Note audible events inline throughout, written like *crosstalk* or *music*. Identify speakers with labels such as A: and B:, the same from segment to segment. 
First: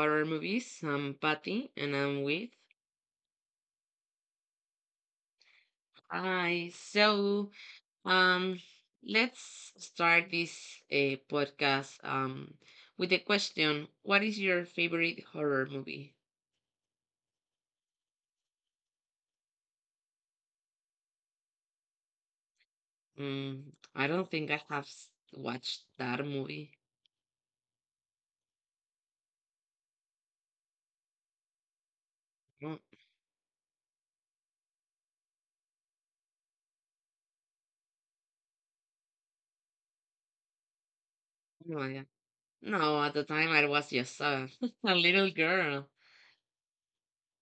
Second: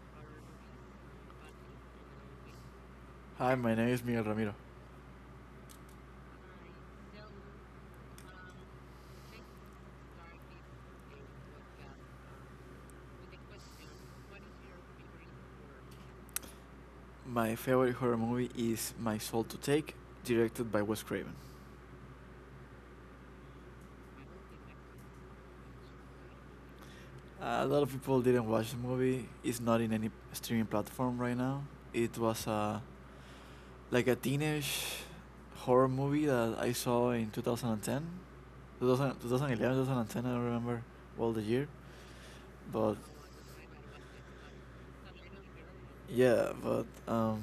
A: horror movies. I'm Patty and I'm with.
B: Hi, my name is Miguel Ramiro.
A: Hi. So, um, let's start this podcast with the question: What is your favorite horror movie?
B: My favorite horror movie is My Soul to Take, directed by Wes Craven.
A: Mm, I don't think I have watched that movie.
B: A lot of people didn't watch the movie. It's not in any streaming platform right now. It was a
A: Oh,
B: like a teenage horror movie that I saw in 2010, 2000, I don't remember well the year,
A: oh my God.
B: but
A: No, at the time I was just *laughs* a little girl.
B: Yeah, but um,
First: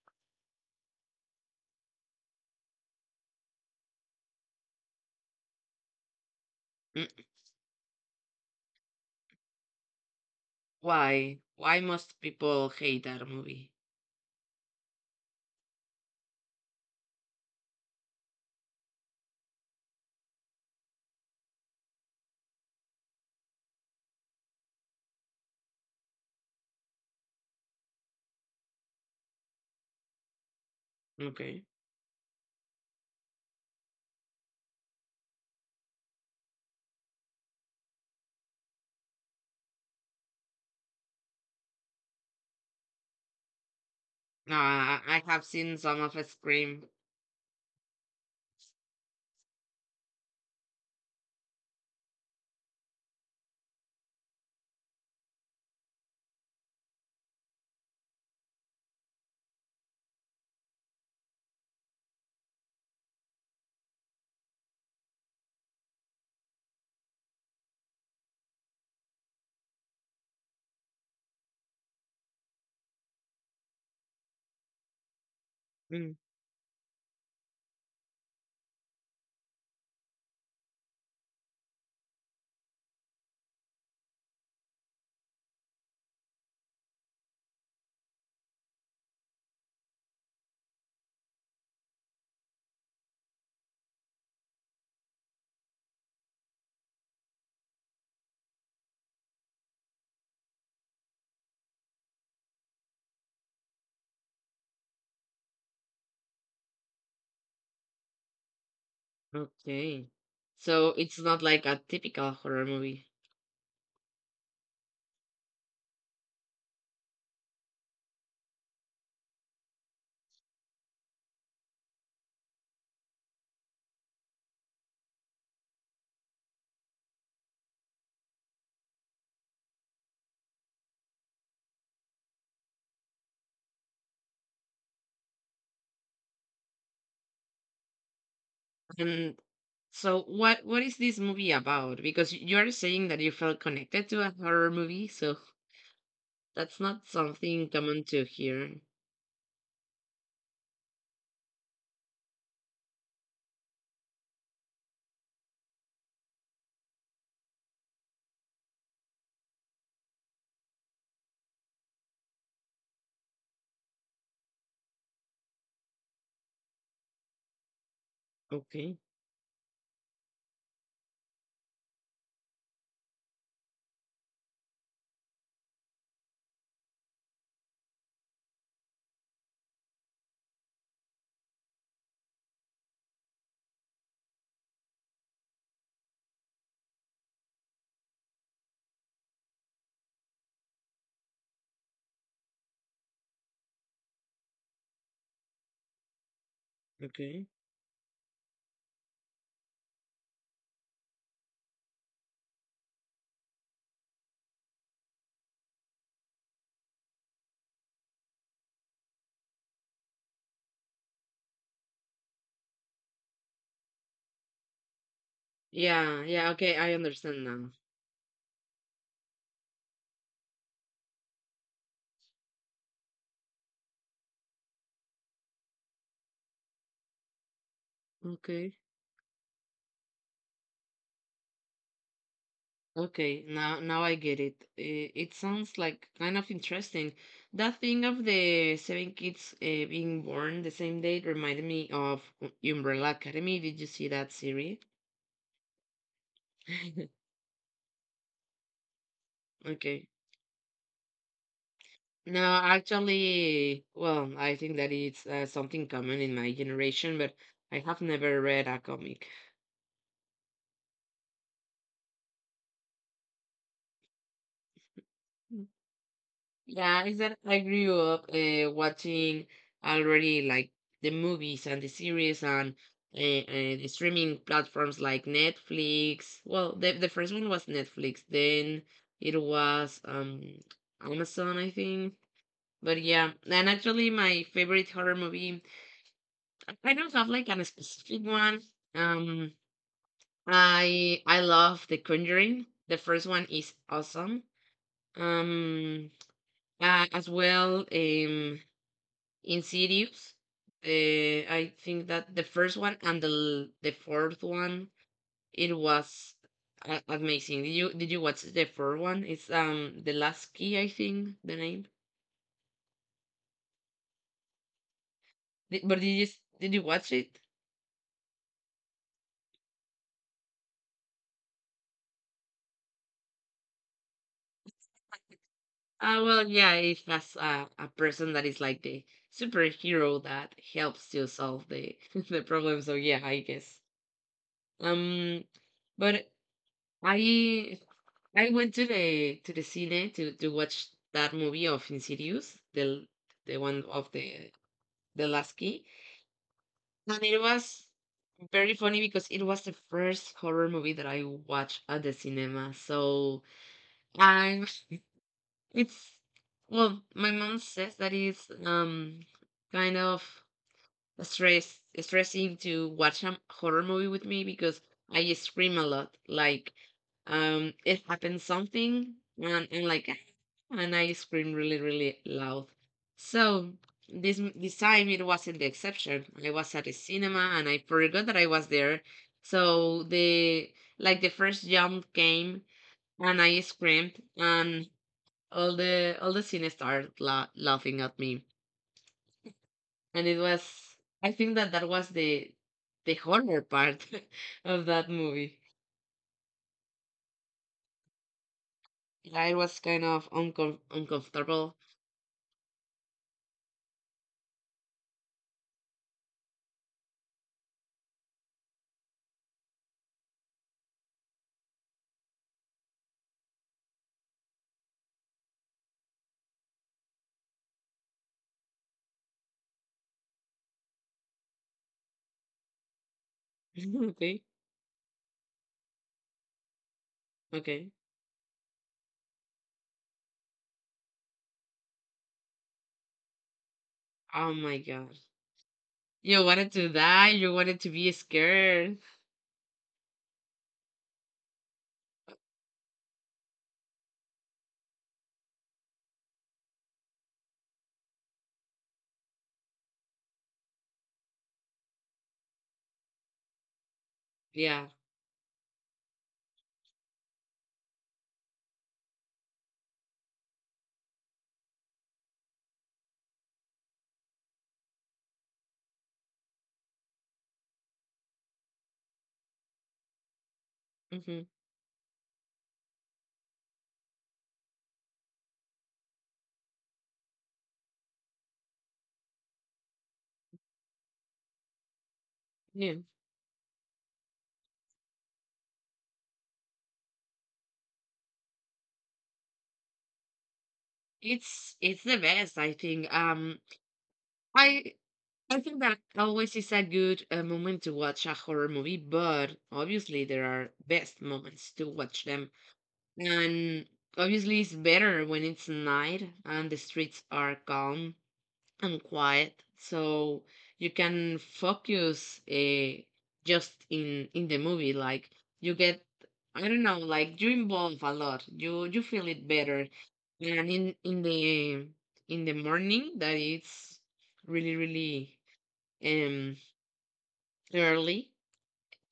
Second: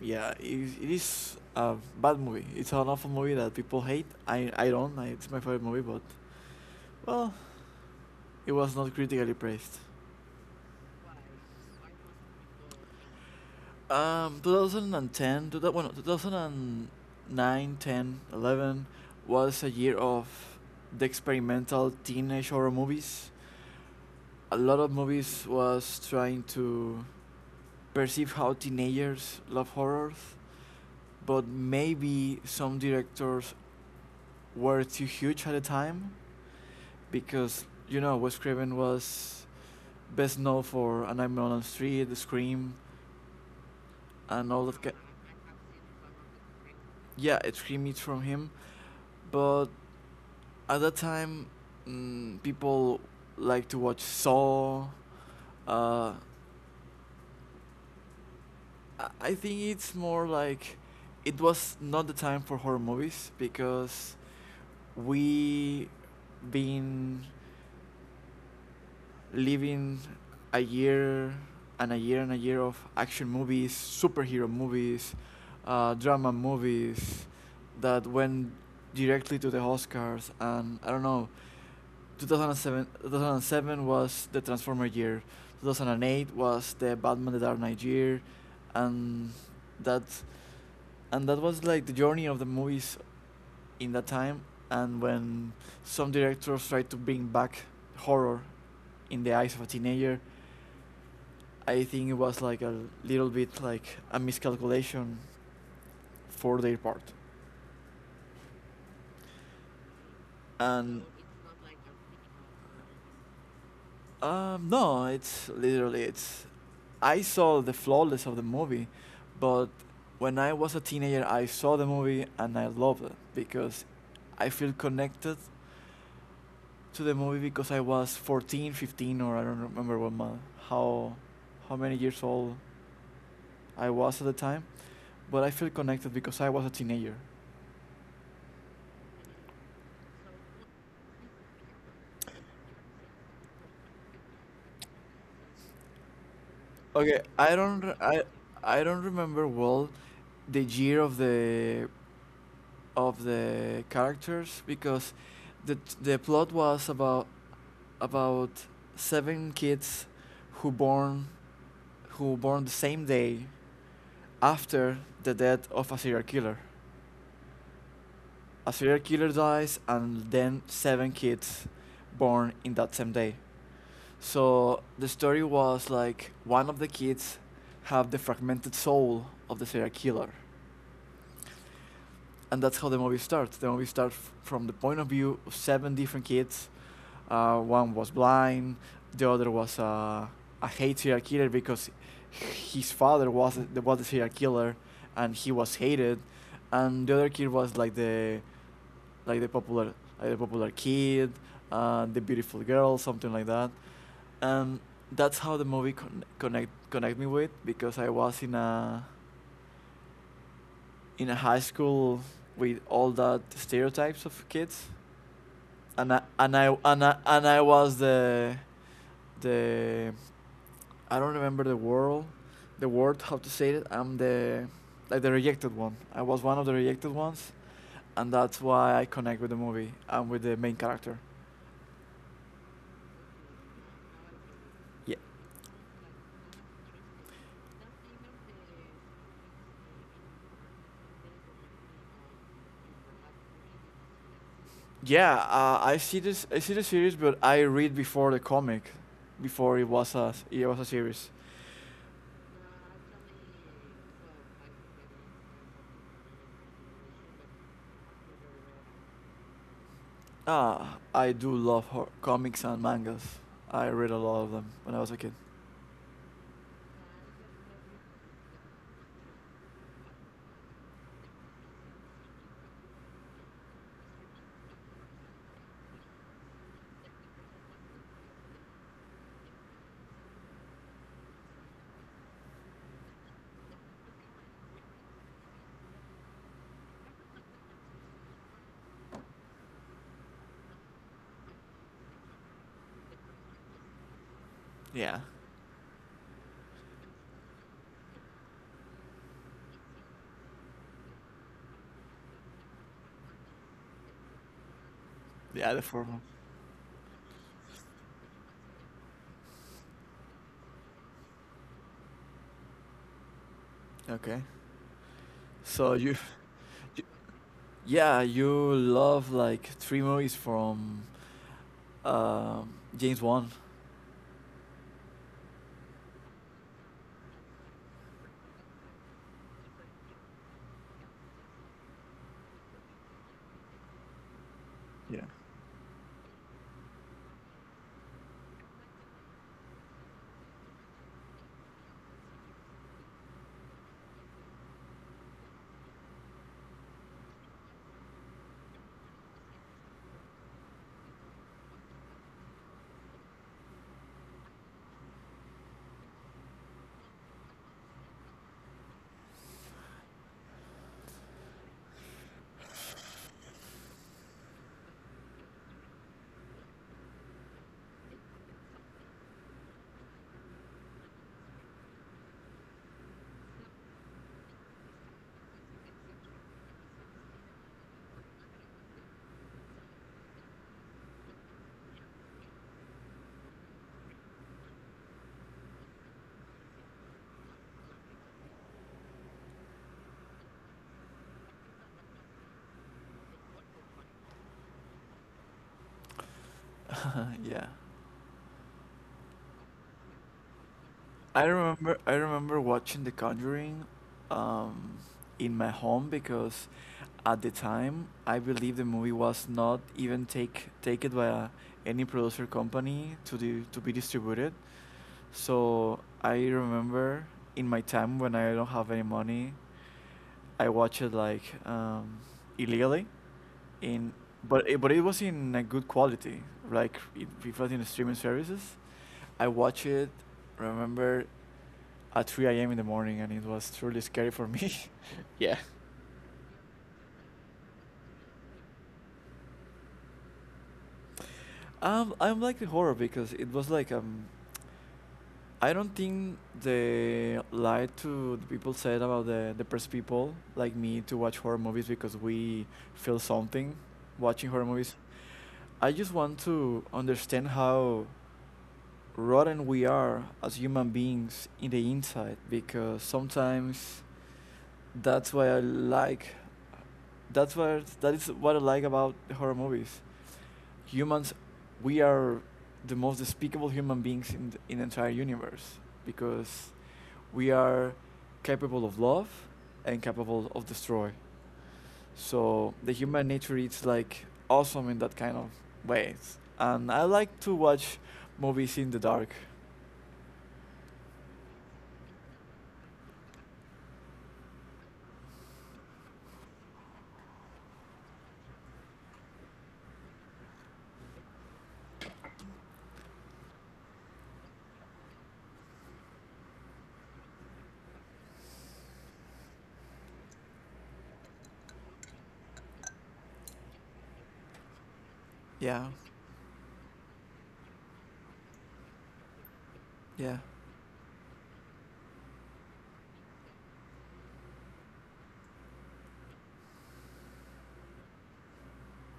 B: yeah, it is a bad movie. It's an awful movie that people hate. I don't. I, it's my favorite movie, but
A: Mm.
B: well, it was not critically praised.
A: Why? Why must people hate that movie?
B: 2010, two well, two, thou- bueno, was a year of the experimental teenage horror movies. A lot of movies was trying to perceive how teenagers love horrors, but
A: Okay.
B: maybe some directors were too huge at the time because you know Wes Craven was best known for A Nightmare on Elm Street, The Scream, and all that.
A: Ah, I have seen some of Scream.
B: Yeah, it Scream is from him, but at that time, people like to watch Saw. uh, I- think it's more like it was not the time for horror movies because we been living a year and a year and a year of action movies, superhero movies,
A: Mm,
B: drama movies that went directly to the Oscars, and I don't know, 2007, 2007 was the Transformer year, 2008 was the Batman the Dark Knight year, and that, and that was like the journey of the movies in that time. And when some directors tried to bring back horror in the eyes of a teenager, I think it was like a little bit like a miscalculation for their part.
A: okay. So
B: And
A: it's not like a typical horror movie.
B: no, it's literally it's I saw the flawless of the movie, but when I was a teenager I saw the movie and I loved it because I feel connected to the movie because I was 14, 15, or I don't remember what month, how how many years old I was at the time, but I feel connected because I was a teenager.
A: And so what is this movie about? Because you are saying that you felt connected to a horror movie, so that's not
B: Okay,
A: something common to hear.
B: I don't remember well the year of the characters because the the plot was about about seven kids who born who born the same day after the death of a serial killer. A
A: Okay.
B: serial killer dies, and then seven kids born in that same day. So the story was like one of the kids have the fragmented soul of the serial killer, and that's how the movie starts. The movie starts from the point of view of seven different kids. One was blind, the other was a hate serial killer because his father was was the serial killer, and he was hated, and the other kid
A: Okay.
B: was like the popular, like the popular kid, the beautiful girl, something like that, and that's how the movie connect me with because I was in a high school with all that stereotypes of kids.
A: Yeah, yeah, okay, I understand
B: And I
A: now.
B: was the I don't remember the word the word, how to say it. I'm the like the rejected one. I was one of the rejected ones, and that's
A: Okay.
B: why I connect with the movie and with the main character.
A: Okay, now I get it.
B: Yeah,
A: It sounds like kind of interesting. That thing of the seven kids being born the same day reminded me of Umbrella Academy. Did you see that series?
B: yeah. I see this. I see the series,
A: *laughs*
B: but I read before the comic, before it
A: Okay.
B: was it was a series.
A: No, actually, well, I think that it's something common in my generation, but I have never read a comic.
B: Ah, I do love comics and mangas. I read a lot of them when I was a kid.
A: Yeah, is that I grew up watching already like the movies and the series and uh, uh, the streaming platforms like Netflix. Well, the first one was Netflix, then it was Amazon, I think. But yeah, and actually my favorite horror movie, I don't have like a specific one. Um, I love The Conjuring. The first one is awesome.
B: Yeah.
A: Um, as well, in series. The I think that the first one and the fourth one
B: Yeah,
A: it
B: the formal.
A: was amazing. Did you watch the fourth one? It's the last key, I think the name.
B: Okay. So
A: But did you
B: you
A: watch it?
B: yeah, you love like three movies from James Wan.
A: Ah, well, yeah, it has a person that is like the superhero that helps to solve the *laughs* the problem. So yeah, I guess
B: Yeah.
A: um but I I went to the cine to watch that movie of Insidious, the one of the last key, and it was very funny because it was the first horror movie that I watched at the cinema. So I'm it's well, my mom says that it's kind of stressing to watch a horror movie with me because I scream a lot. Like it happens something and like *sighs* "Ah," and I scream really really loud. So this time it wasn't the exception. I was at the cinema and I forgot that I was there. So the like the first jump came, and I screamed, and all the scene started laughing at me, and it was I think that that was the horror part *laughs* of that movie.
B: *laughs* Yeah.
A: I was kind of uncomfortable.
B: I remember watching The Conjuring um in my home because at the time I believe the movie was not even taken by a, any producer company to be distributed. So I remember in my time when I don't have any money, I watch it like illegally,
A: *laughs*
B: in
A: Okay.
B: but but it was in a good quality. Like it was in the
A: Okay.
B: streaming services. I watch it. Remember at 3 a.m. in the morning, and it was truly scary for
A: Oh
B: me.
A: my God,
B: *laughs* Yeah.
A: you wanted to be scared.
B: I'm like the horror because it was like I don't think they lied to the people said about the depressed people like me to watch horror movies because we feel something watching horror
A: Yeah.
B: movies. I just want to understand how rotten we are as human beings in the inside because sometimes that's why I like that's what that is what I like about horror movies. Humans,
A: Hmm.
B: we are the most despicable human beings in in the entire universe because we are capable of love and capable of destroy. So the
A: Yeah,
B: human nature is like awesome in that kind of ways. And I like to watch movies in the dark.
A: it's the best. I think I I think that always is a good moment to watch a horror movie, but obviously there are best moments to watch them. And obviously, it's better when it's night and the streets are calm and quiet, so you can focus just in the movie. Like you
B: Yeah,
A: get, I don't know, like you involve a lot. You feel it better,
B: yeah,
A: and in the morning that it's really really um early.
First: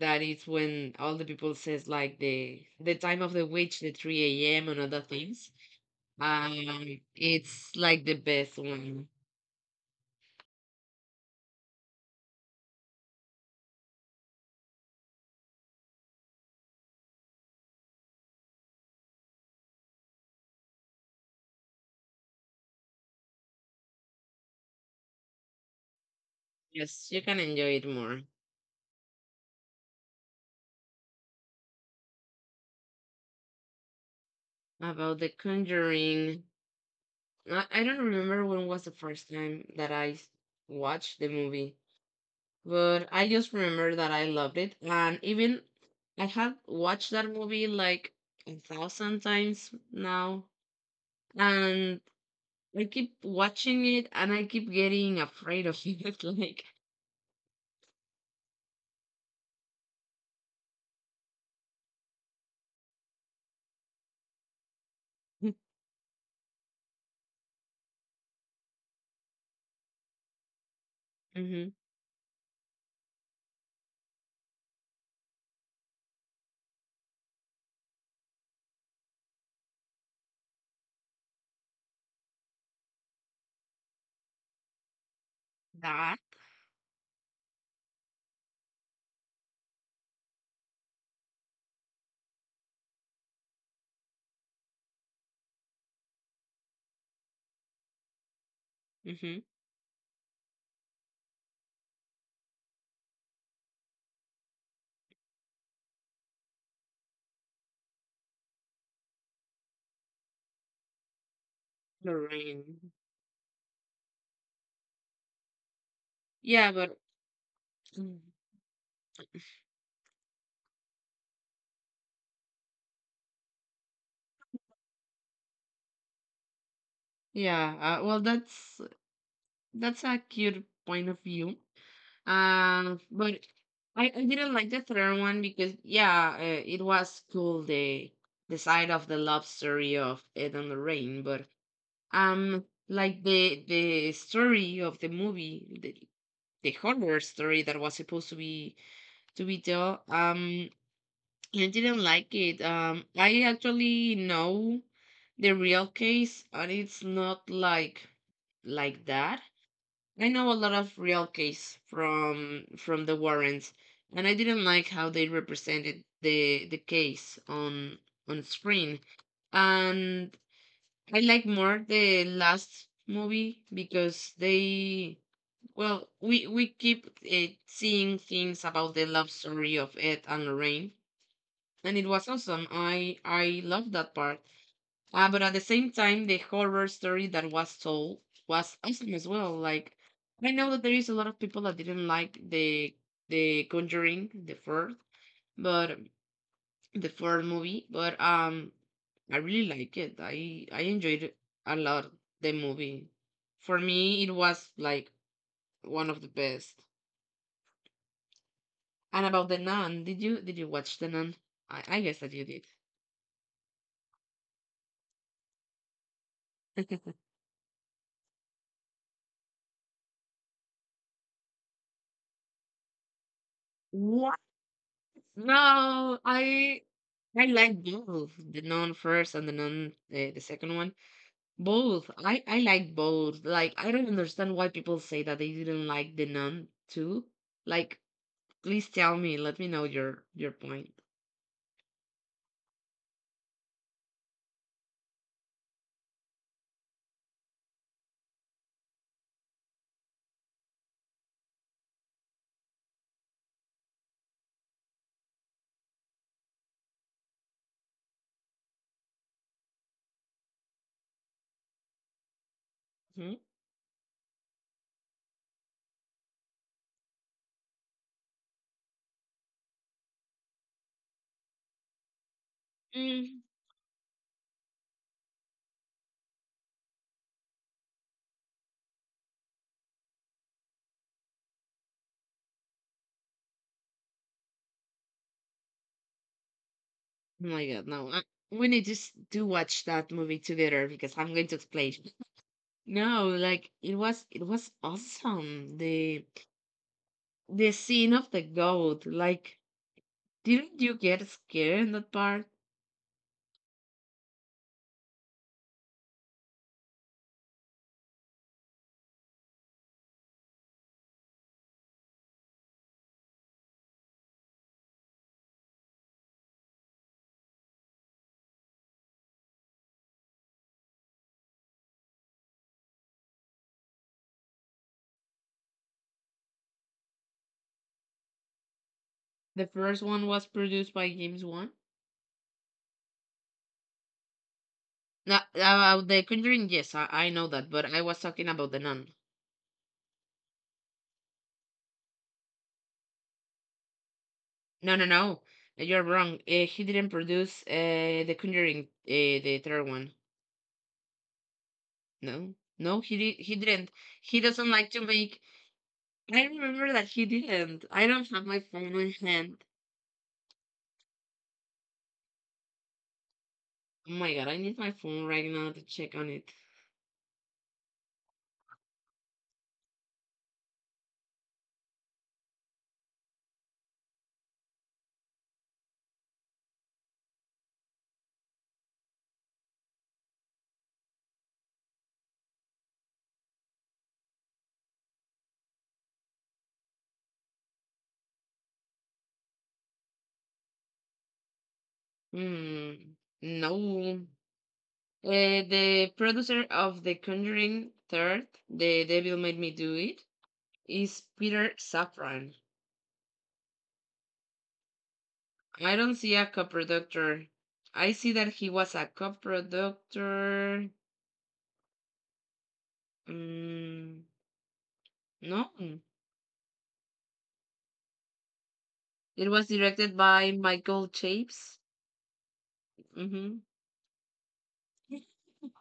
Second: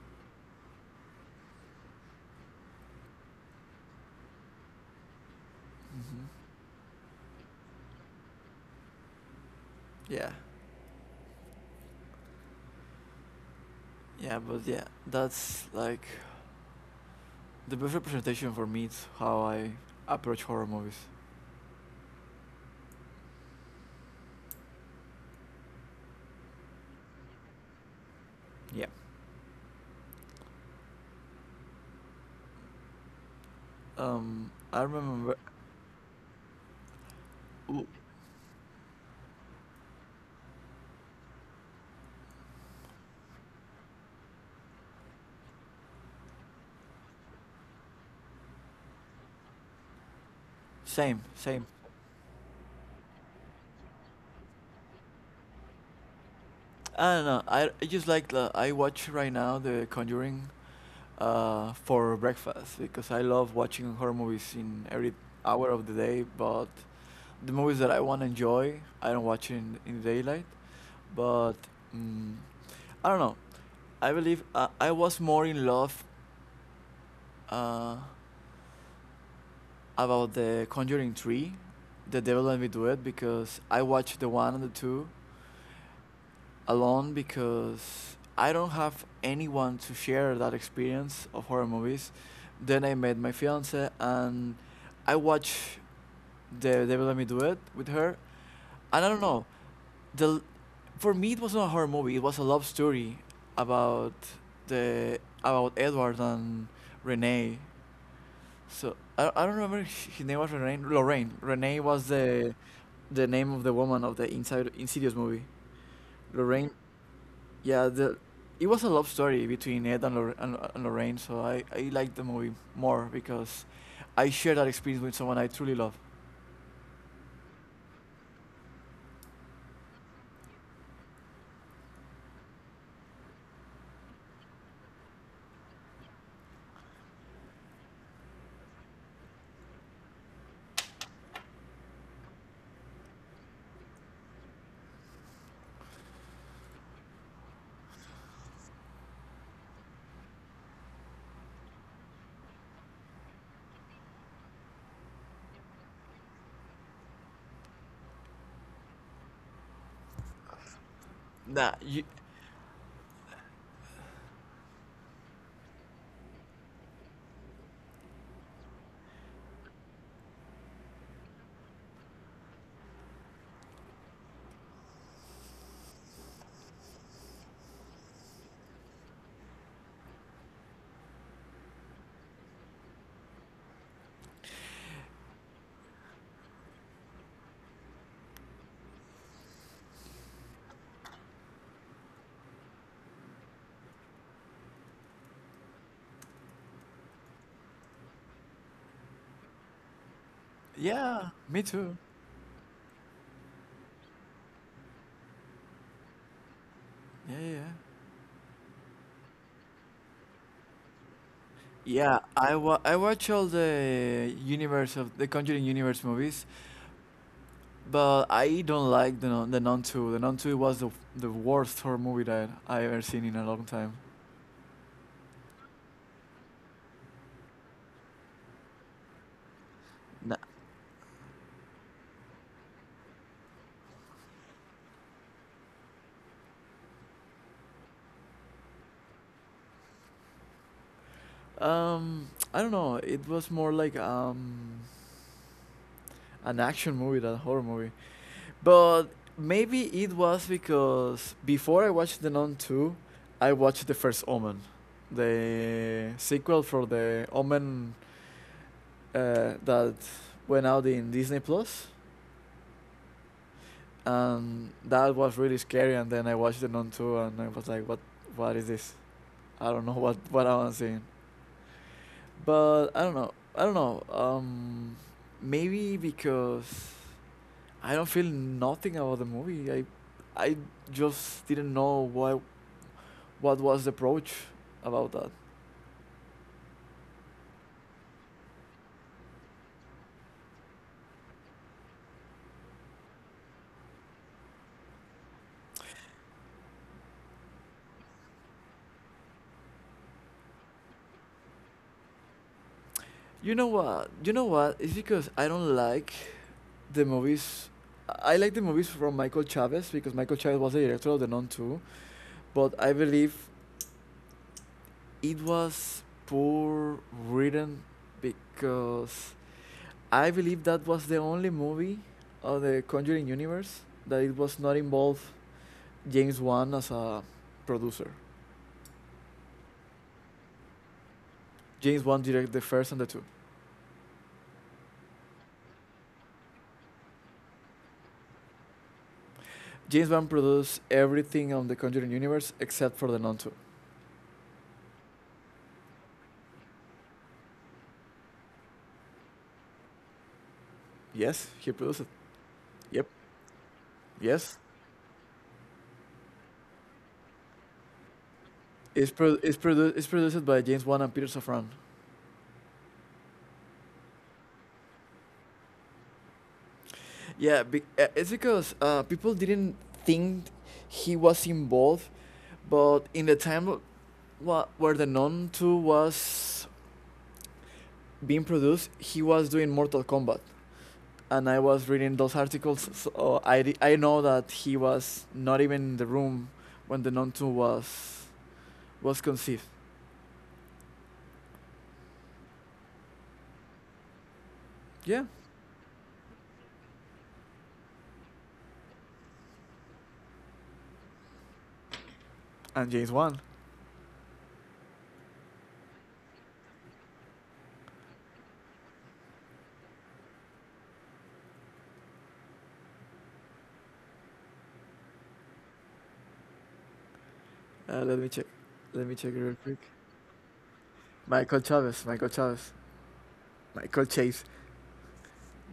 A: That is when all the people says like the time of the witch, the 3 a.m., and other things,
B: hmm
A: it's like the best one.
B: yeah, yeah. But yeah, that's like the best representation for me. It's how I approach horror movies.
A: Yes, you can enjoy it more.
B: Yeah. I
A: About The
B: remember.
A: Conjuring, I
B: Ooh,
A: don't remember when was the first time that I watched the movie, but I just remember that I loved it, and even I have watched that movie like a thousand times now,
B: same, same.
A: and I keep watching it, and I keep getting afraid of it. *laughs*
B: I don't know. I just like I watch right now The Conjuring, for breakfast because I love watching horror movies in every hour of the day. But the movies that I want to enjoy, I don't watch in daylight.
A: Like,
B: But
A: hmm.
B: mm, I don't know. I believe I was more in love. Uh, about the Conjuring 3, the devil let me do it because I watched the one and the two
A: That,
B: alone because I don't have anyone to share that experience of horror movies. Then I met my fiance and I watched the devil let me do it with her, and I don't
A: hmm.
B: know, the for me it wasn't a horror movie. It was a love story about the about Edward and Renee, so I don't remember his name was Renee. Lorraine. Renee was
A: Lorraine.
B: the name of the woman of the Inside Insidious movie.
A: Yeah,
B: Lorraine.
A: but
B: Yeah,
A: mm.
B: the it was a love story between Ed and, Lor- and Lorraine. So I liked the movie more because I shared that experience with someone I truly love.
A: Yeah, well, that's a cute point of view. But I didn't like the third one because yeah, it was cool the side of the love story of Ed and Lorraine, but like the story of the movie, the horror story that was supposed to be told, I didn't like it. I actually know the real case, and it's not like that. I know a lot of real case
B: Nah, you,
A: from the Warrens, and I didn't like how they represented the case on screen. And I like more the last movie because they well, we keep seeing things about the love story of Ed and Lorraine, and it was awesome. I love that part. But at the same time, the horror story that was told was awesome as well. Like I know that there is a lot of people that didn't like the Conjuring, but the fourth movie. But I really like it. I enjoyed
B: yeah,
A: it
B: me
A: a
B: too.
A: lot. The movie for me, it was like one of the best.
B: Yeah, yeah. Yeah.
A: And about the nun, did you watch the nun? I guess
B: Yeah,
A: that you did.
B: I watch all the universe of the Conjuring universe movies.
A: *laughs*
B: But I don't like the Nun Two. The Nun Two was the worst horror movie that I ever seen in a long time.
A: What? No, I like both the non first and the non the
B: No.
A: second one. Both. I like both. Like I don't understand why people say that they didn't like the non too. Like please tell me. Let me know your point.
B: I don't know. It was more like an action movie than a horror movie. But maybe it was because before I watched The Nun 2, I watched the first Omen, the sequel for the Omen, that went out in Disney Plus.
A: Hmm?
B: And that was really scary. And then I watched the Nun two, and I was like, what. What is this? I don't know *laughs* what I'm seeing. But I don't
A: Mm.
B: know. I don't know. Maybe because I don't feel nothing about the movie. I just didn't know what was the approach about that.
A: Oh my God, no. We need to watch that movie together because I'm going to explain. No, like it was awesome. The scene of the goat. Like, didn't you get scared in that part?
B: You know what? You know what? It's because I don't like the movies. I like the movies from Michael Chavez because Michael Chavez was the director of The Nun 2, but I believe it was poor written because I believe that was the only movie of the Conjuring universe that it was not involved James Wan as a producer.
A: The first one was produced by James Wan.
B: James Wan directed the first and the two.
A: No, about the Conjuring, yes, I know that, but I was talking about the Nun.
B: James Wan produced everything on the Conjuring universe except for the non two.
A: No, no, no, you're wrong. He didn't produce the Conjuring, the third one.
B: Yes, he produced it.
A: No, no,
B: Yep.
A: he did. He didn't. He
B: Yes.
A: doesn't like to make. I remember that he didn't. I don't have my phone in hand.
B: It's produced by James Wan and Peter Safran.
A: Oh my God, I need my phone right now to check on it.
B: Yeah, it's because people didn't think he was involved, but in the time where the non 2 was being produced, he was doing Mortal Kombat. And I was reading those articles, so I know that he was not even in the room when the non two was conceived.
A: Hmm. No.
B: Yeah,
A: The producer of The Conjuring Third, The Devil Made Me Do It, is Peter Safran.
B: and James Wan.
A: I don't see a co-productor. I see that he was a co-productor. Mm, no.
B: Let me check. Let me check
A: It
B: real
A: was
B: quick.
A: directed by Michael
B: Michael
A: Chaves.
B: Chavez. Michael Chavez.
A: Hmm.
B: Michael Chase.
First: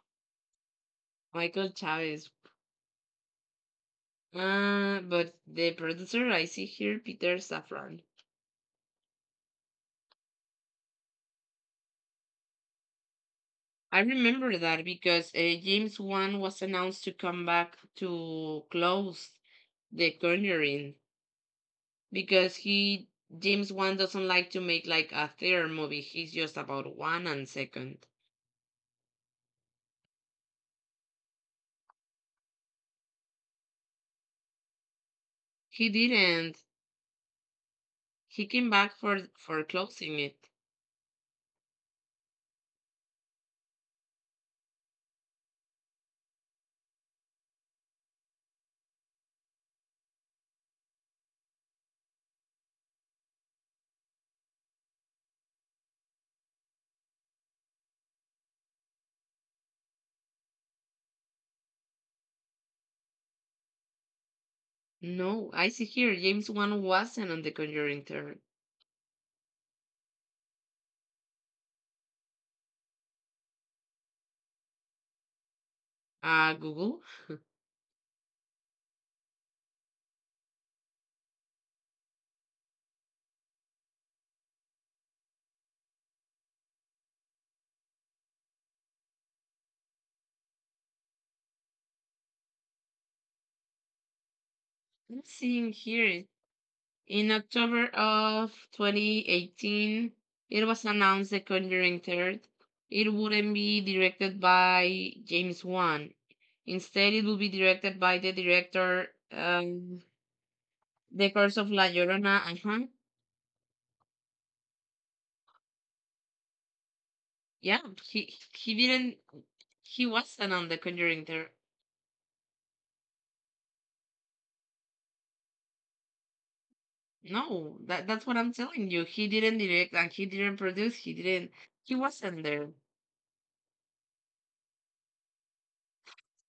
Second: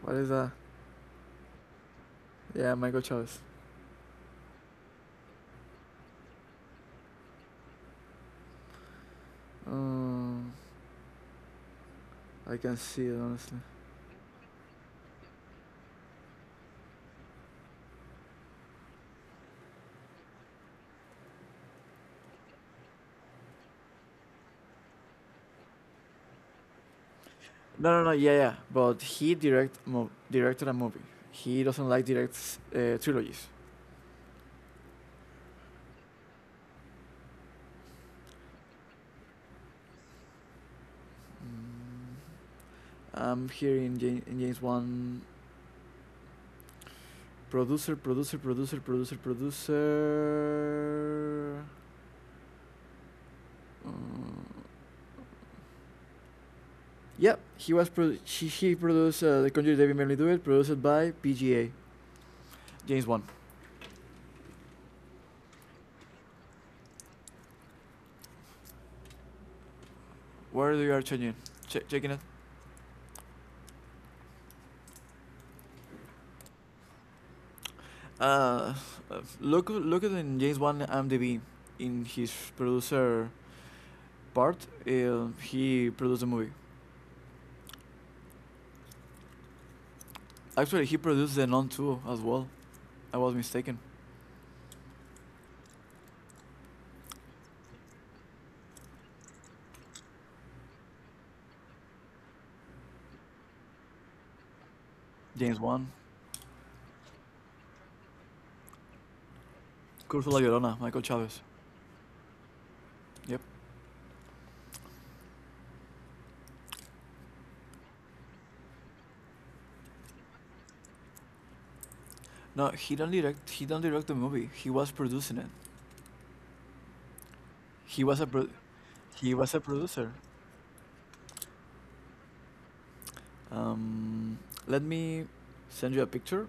B: What is that?
A: Michael Chavez.
B: Yeah, Michael Chavez.
A: But the producer I see here, Peter Safran.
B: Um, I can see it honestly.
A: I remember that because James Wan was announced to come back to close The Conjuring because he James Wan doesn't like to make like a third movie. He's just about one and
B: No, no,
A: second.
B: no. Yeah, yeah. But he directed a movie. He doesn't like direct trilogies.
A: He didn't. He came back for closing it.
B: Mm, I'm hearing James Wan. Producer, producer, producer, producer, producer. Mm, yeah, he produced the Conjuring David Merely Do It, produced by PGA. James Wan.
A: No, I see here James Wan wasn't on The Conjuring third.
B: Where do you are checking? Checking it.
A: Google.
B: Uh, Look at in James Wan IMDb in his producer part. He produced a movie. Actually, he produced the Non 2 as well. I was mistaken.
A: I'm seeing here, in October of 2018, it was announced The Conjuring 3rd. It wouldn't be directed by
B: James
A: James
B: Wan,
A: Wan. Instead, it will be directed by the director, um,
B: Curso La Llorona, Michael
A: The
B: Chavez.
A: Curse of La Llorona. Uh-huh.
B: Yep.
A: Yeah, he didn't. He wasn't on The Conjuring 3rd.
B: No, he don't direct. He don't direct the movie. He was producing it.
A: No,
B: He was
A: that's
B: a
A: what
B: pro-
A: I'm telling you. He
B: he was a
A: didn't direct and
B: producer.
A: he didn't produce. He didn't. He wasn't there.
B: Um, Let me send you a picture.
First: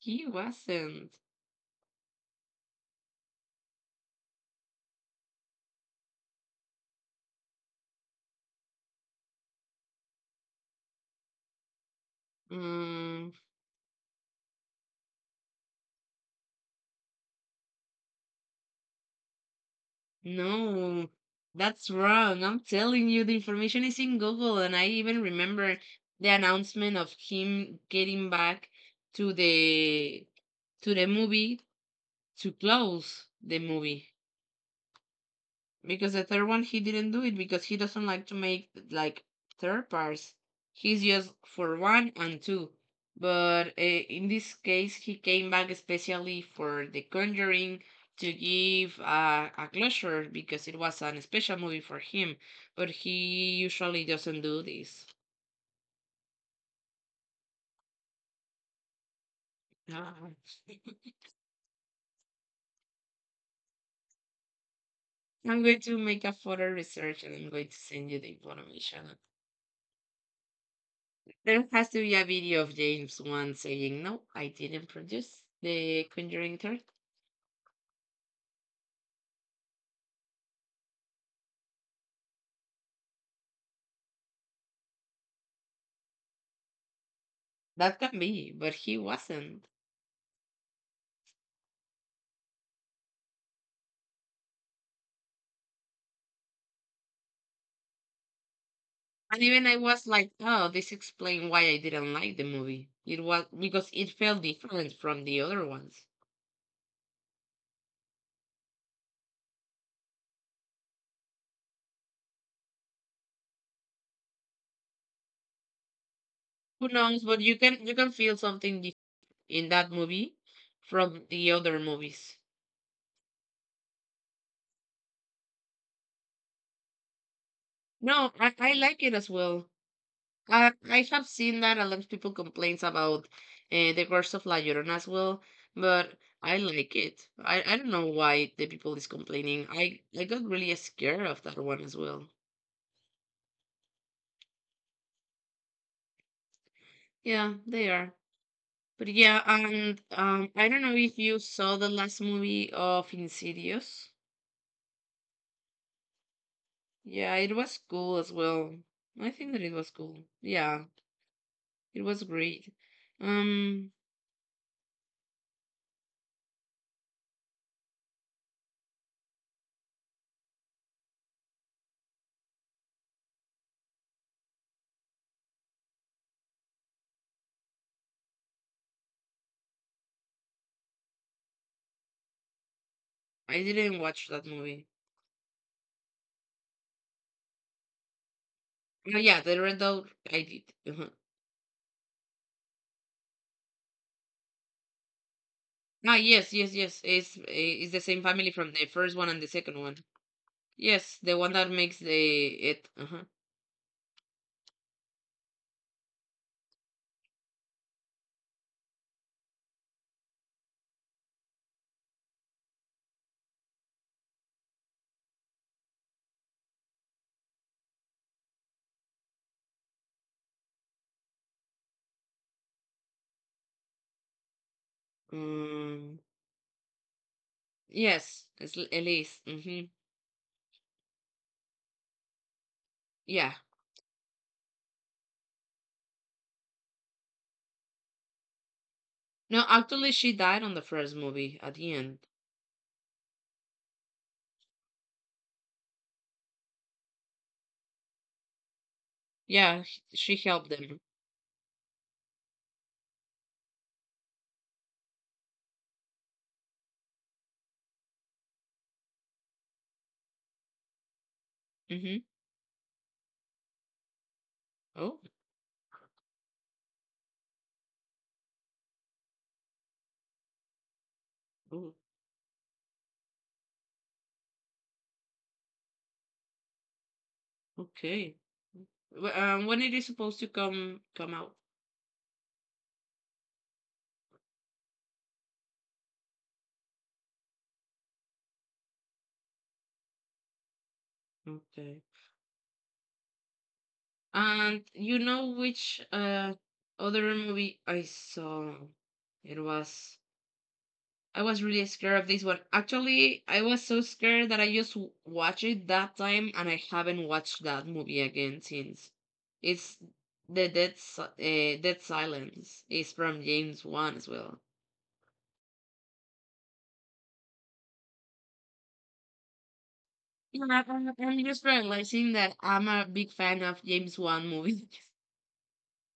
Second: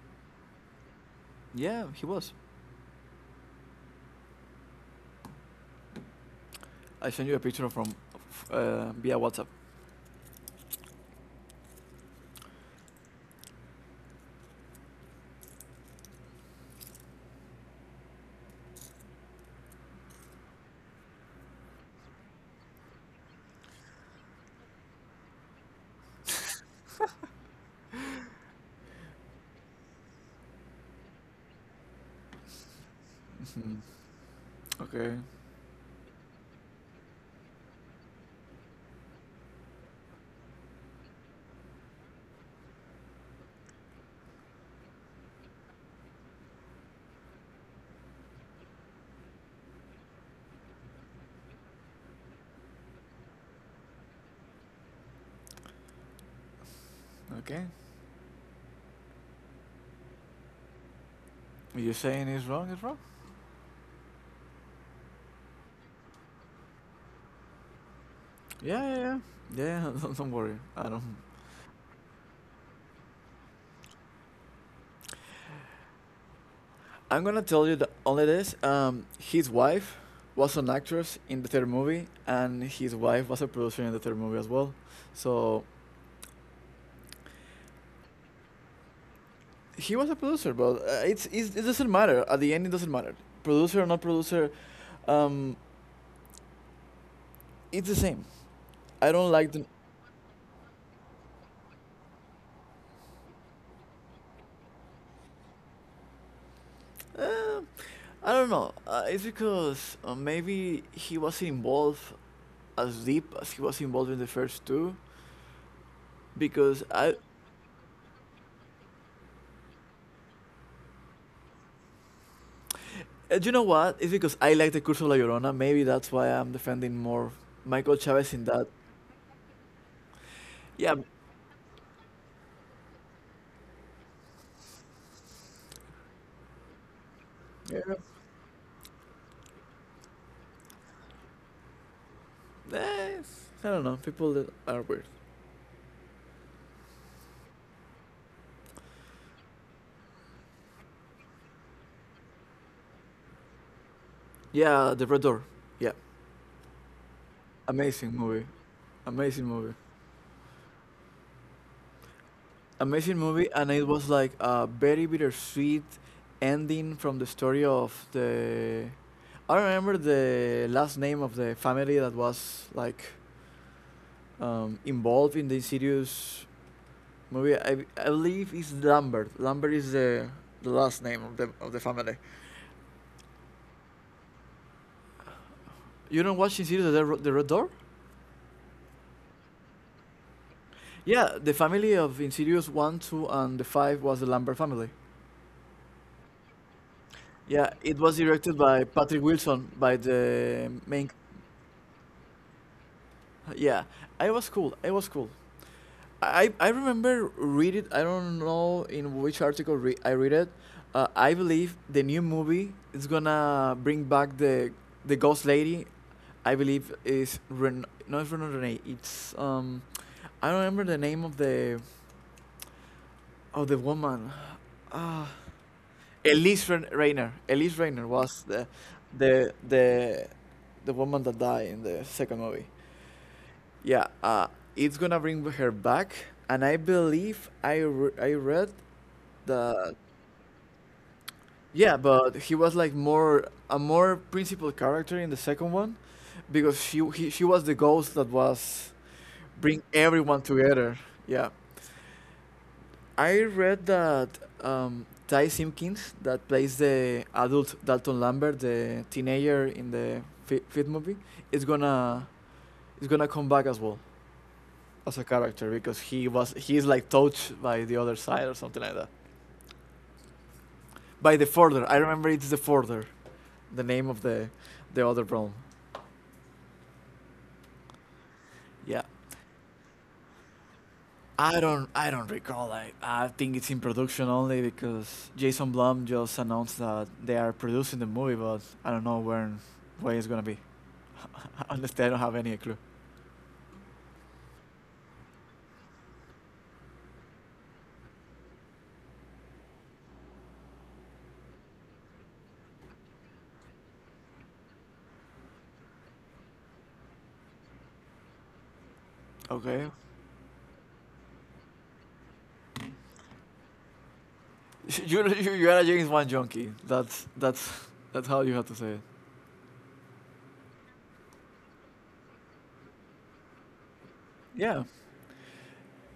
A: He wasn't.
B: Yeah, he was. I send you a picture from via WhatsApp.
A: Mm. No, that's wrong. I'm telling you, the information is in Google, and I even remember the announcement of him getting back to the to the movie to close the movie
B: Okay,
A: because the third one he didn't do it because he doesn't like to make like third parts. He's just for one and two. But in this case, he came back especially for The Conjuring to give a closure because it was an special movie for him. But he usually doesn't do this.
B: okay.
A: Ah. *laughs*
B: You're saying it's wrong. It's wrong.
A: I'm going to make a further research and I'm going to send you the
B: Yeah, yeah,
A: information.
B: yeah. Yeah, *laughs* don't worry. I don't.
A: There has to be a video of James Wan saying, "No, I didn't produce the Conjuring third."
B: I'm gonna tell you the only this. His wife was an actress in the third movie, and his wife was a producer in the third movie as well. So
A: That can be, but he wasn't.
B: he was a producer, but it's it doesn't matter. At the end, it doesn't matter. Producer or not producer, um, it's the same. I don't
A: And
B: like the.
A: even I was like, "Oh, this explains why I didn't like the movie. It was because it felt different from the other ones."
B: Uh, I don't know. It's because maybe he wasn't involved as deep as he was involved in the first two, because
A: Who
B: I.
A: knows, but you can feel something in that movie from the other movies.
B: You know what? It's because I like the Curse of La Llorona. Maybe that's why I'm defending more Michael Chavez
A: No,
B: in
A: I,
B: that.
A: I like it as well. I
B: Yeah.
A: I have seen that a lot of people complains about the curse of La Llorona as well, but I like it. I
B: Yeah.
A: don't know why the people is complaining. I got really scared of that one as well.
B: Eh, I don't know. People that are weird.
A: Yeah, they are. But yeah, and I don't know if you saw the last movie of Insidious.
B: Yeah, The Red Door. Yeah,
A: Yeah, it was
B: amazing
A: cool as
B: movie,
A: well. I
B: amazing
A: think that it
B: movie,
A: was cool. Yeah, it was great.
B: amazing movie, and it
A: Um,
B: was like a very bittersweet ending from the story of the. I don't remember the last name of the family that was like involved in the Insidious movie. I believe it's Lambert. Lambert is the last name of the family.
A: I didn't watch that movie.
B: You don't watch Insidious the, the Red Door?
A: Oh, yeah, the Red Dog, I did. *laughs*
B: Yeah, the family of Insidious one, two, and the five was the Lambert family.
A: Ah, yes, yes, yes. It's
B: Yeah,
A: it's
B: it
A: the
B: was
A: same family
B: directed
A: from the
B: by
A: first
B: Patrick
A: one and the
B: Wilson,
A: second
B: by
A: one.
B: the main.
A: Yes, the one that makes the it. Uh huh.
B: Yeah, I was cool. I was cool. I remember read it. I don't know in which article I read it. I believe the new movie is gonna bring back the ghost lady. I believe is no, it's Renee. Renee. It's I don't remember the name of the. Oh, the woman. Ah,
A: Um.
B: Elise Rayner. Elise Rayner was
A: Yes,
B: the
A: it's Elise.
B: the
A: Mm-hmm.
B: the the woman that died in the second movie.
A: Yeah.
B: Yeah, it's gonna bring her back, and I believe I read
A: No,
B: that.
A: actually, she died on the first movie at the
B: Yeah,
A: end.
B: but he was like more a more principal character in the second one, because she was the ghost that was
A: Yeah,
B: bring
A: she
B: everyone
A: helped
B: together.
A: them.
B: Yeah. I read that Ty Simpkins, that plays the adult Dalton Lambert, the teenager in the fifth movie, is
A: Mm-hmm.
B: gonna come back as well
A: Oh.
B: as a character because he is like touched by the other side or something like that. By the Forder,
A: Oh.
B: I remember it's the Forder, the name of the other realm.
A: Okay.
B: Yeah,
A: When it is supposed to come out?
B: I don't recall. I think it's in production only because Jason Blum just announced that they are producing the movie, but I don't know when it's gonna be. *laughs*
A: Okay.
B: Honestly, I don't have any clue.
A: And you know which other movie I saw? It was I was really scared of this one. Actually, I was so scared that I just watched it that time, and I haven't watched that movie again since.
B: Okay,
A: It's the Dead Si- Dead Silence is from James Wan as well.
B: *laughs* you are a James Wan junkie. That's that's how you have to say it.
A: Yeah, I'm just realizing that I'm a big fan of James Wan
B: Yeah,
A: movies,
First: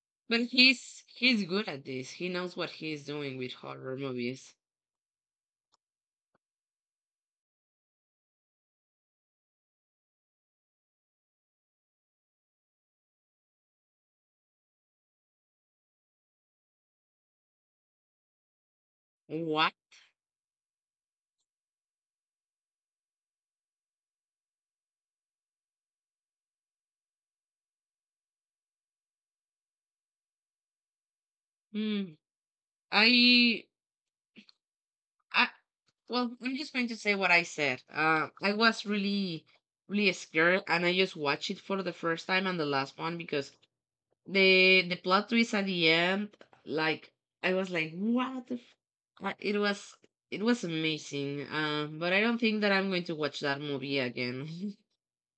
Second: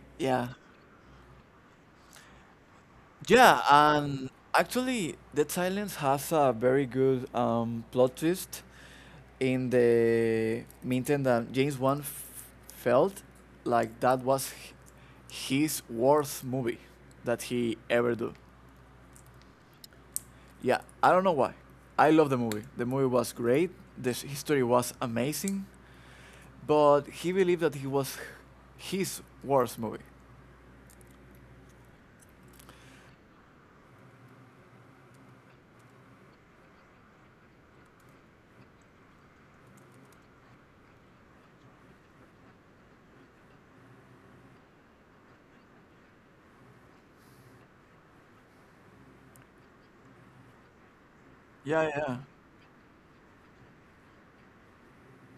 A: *laughs* but
B: yeah.
A: he's good at this. He knows what he's doing with
B: Yeah,
A: horror
B: and
A: movies.
B: actually, Dead Silence has a very good plot twist in the meantime that James Wan felt like that was his worst movie that he ever do.
A: What?
B: Yeah, I don't know why. I love the movie. The movie was great. The history was amazing, but he believed that he was his worst movie.
A: Hmm. I I well, I'm just going to say what I said. I was really, really scared, and I just watched it for the first time and the last one because the plot twist at the end, like I was like, what? The f-? Uh, It was it was amazing.
B: Yeah,
A: But
B: yeah.
A: I don't think that I'm going to watch that movie again.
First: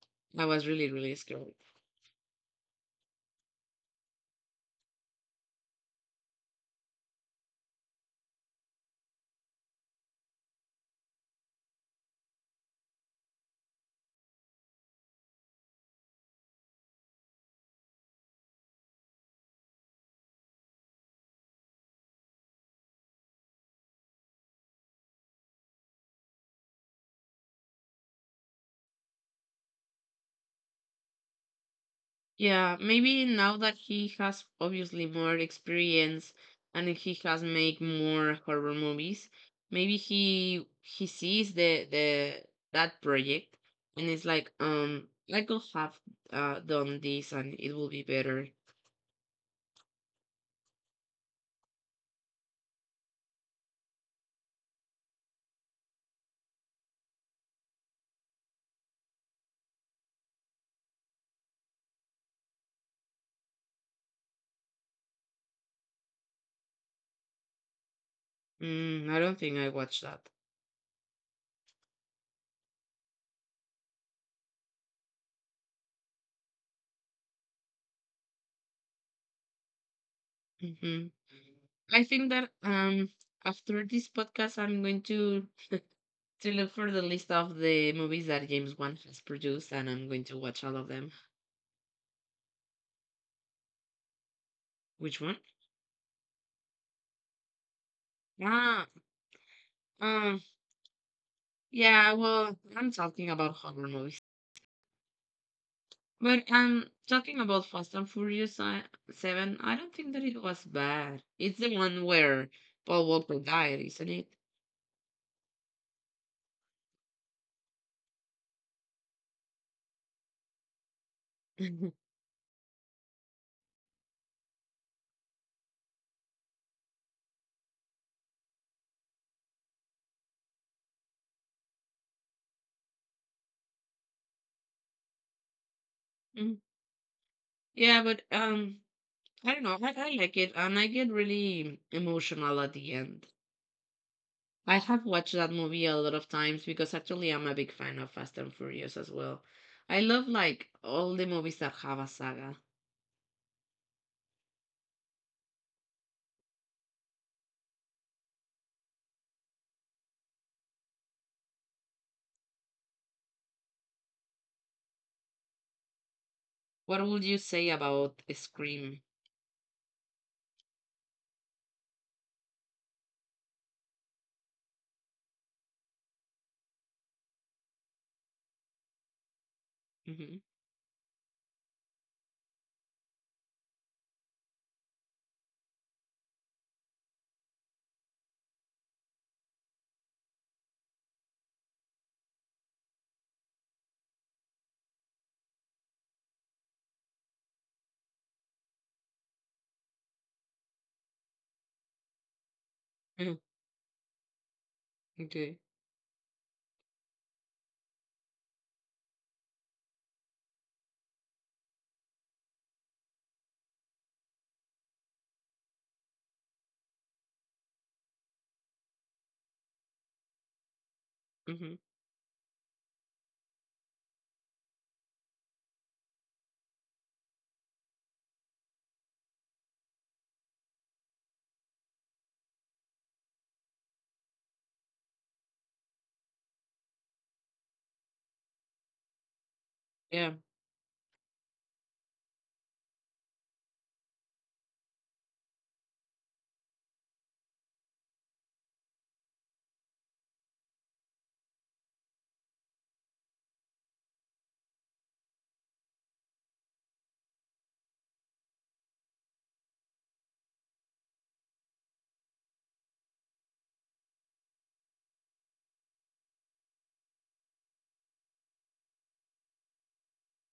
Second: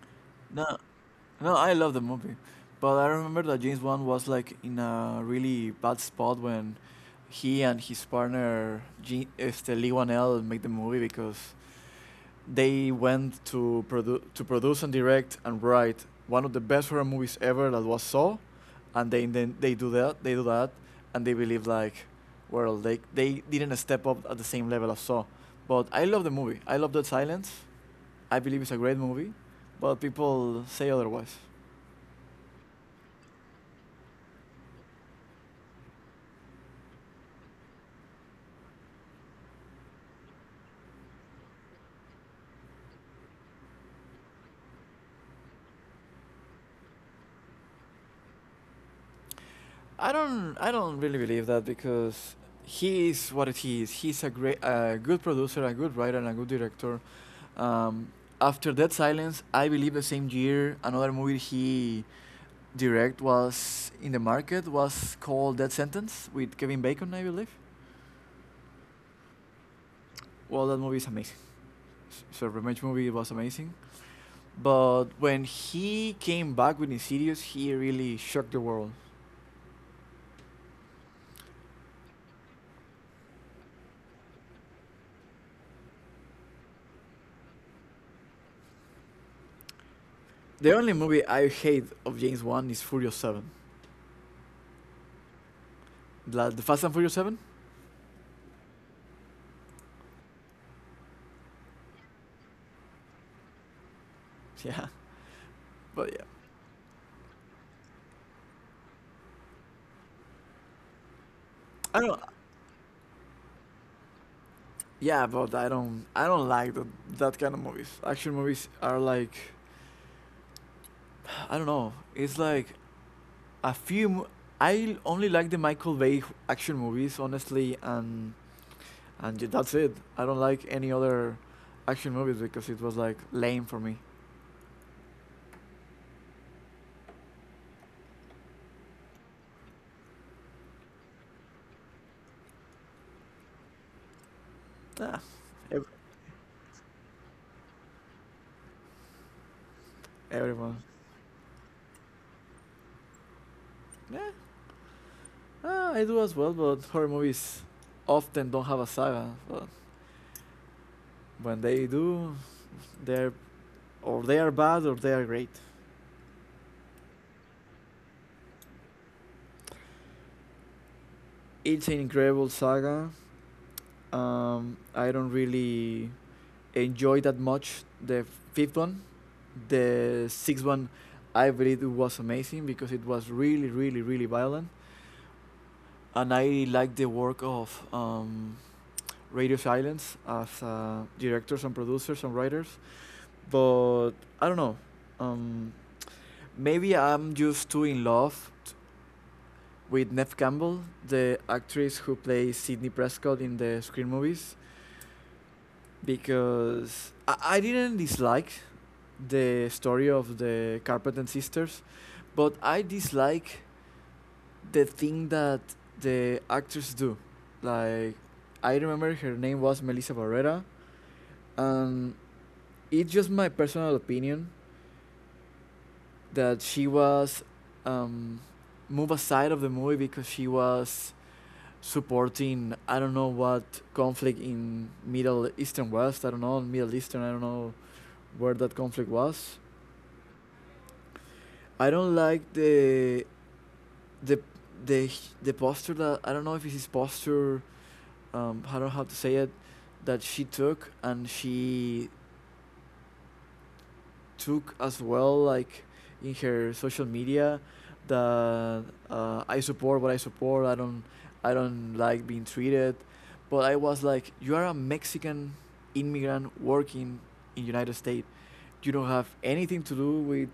A: *laughs* I was
B: No,
A: really, really scared.
B: no, I love the movie, but I remember that James Bond was like in a really bad spot when he and his partner, Jean, este, Lee Wanell, make the movie because they went to to produce and direct and write one of the best horror movies ever that was Saw, and they then they do that, and they believe like, well they didn't step up at the same level as Saw, but I love the movie. I love Dead silence. I believe it's a great movie, but people say otherwise.
A: Yeah, maybe now that he has obviously more experience and he has made more horror movies, maybe he sees the that project and it's like, I could have done this and it will be better.
B: I don't really believe that because he is what he is. He's a great, a good producer, a good writer, and a good director. Um, After Dead Silence, I believe the same year another movie he direct was in the market was called Dead Sentence with Kevin Bacon, I believe.
A: Mm, I don't think I watched that.
B: Well, that movie is amazing. It's a Revenge movie. It was amazing. But when he came back with Insidious, he really shocked the world.
A: Hmm. I think that after this podcast, I'm going to look for the list of the movies that James Wan has produced, and I'm going to watch
B: The
A: all of
B: only
A: them.
B: movie I hate of James Wan is Furious Seven,
A: Which one?
B: the Fast and Furious Seven. *laughs*
A: Ah, um, yeah. Well, I'm talking about horror movies,
B: Yeah, but yeah,
A: but I'm talking about Fast and Furious Seven. I don't think that it was bad. It's the
B: I
A: one
B: don't.
A: where Paul Walker died, isn't it?
B: Yeah, but I don't. I don't like that that kind of movies. Action movies are like, *sighs* I don't know. It's
A: *laughs*
B: like a few. I only like the Michael Bay action movies, honestly, and that's it. I don't like any other action movies because it was like lame for me.
A: Mm. Yeah, but I don't know. I like it, and I get really emotional at the end.
B: Ah,
A: I
B: ev-
A: have watched that movie a lot of times because actually I'm a big fan of Fast and Furious as well. I
B: everyone.
A: love like all the movies that have a saga.
B: Yeah. Ah, I do as well, but horror movies often don't have a saga. But when they do, they're or they are bad or they are great.
A: What would you say about Scream?
B: It's an incredible saga. I don't really enjoy that much the fifth one. The
A: Hmm.
B: sixth one, I believe it was amazing because it was really, really, really violent. And I like the work of Radio Silence as directors and producers and writers. But I don't know. Um, Maybe I'm just too in love with Neve Campbell, the actress who plays Sidney Prescott in the Screen movies,
A: Okay.
B: because I didn't dislike the story of the Carpenter sisters, but I dislike the thing that the actors do. Like I remember her name was Melissa Barrera,
A: Hmm.
B: and it's just my personal opinion that she was um, moved aside of the movie because she was supporting I don't know what conflict in Middle Eastern West. I don't know Middle Eastern. I don't know where that conflict was.
A: Yeah.
B: I don't like the the the posture that I don't know if it's his posture. I don't know how to say it. That she took and she took as well, like in her social media, that I support what I support. I don't like being treated, but I was like, you are a Mexican immigrant working in United States. You don't have anything to do with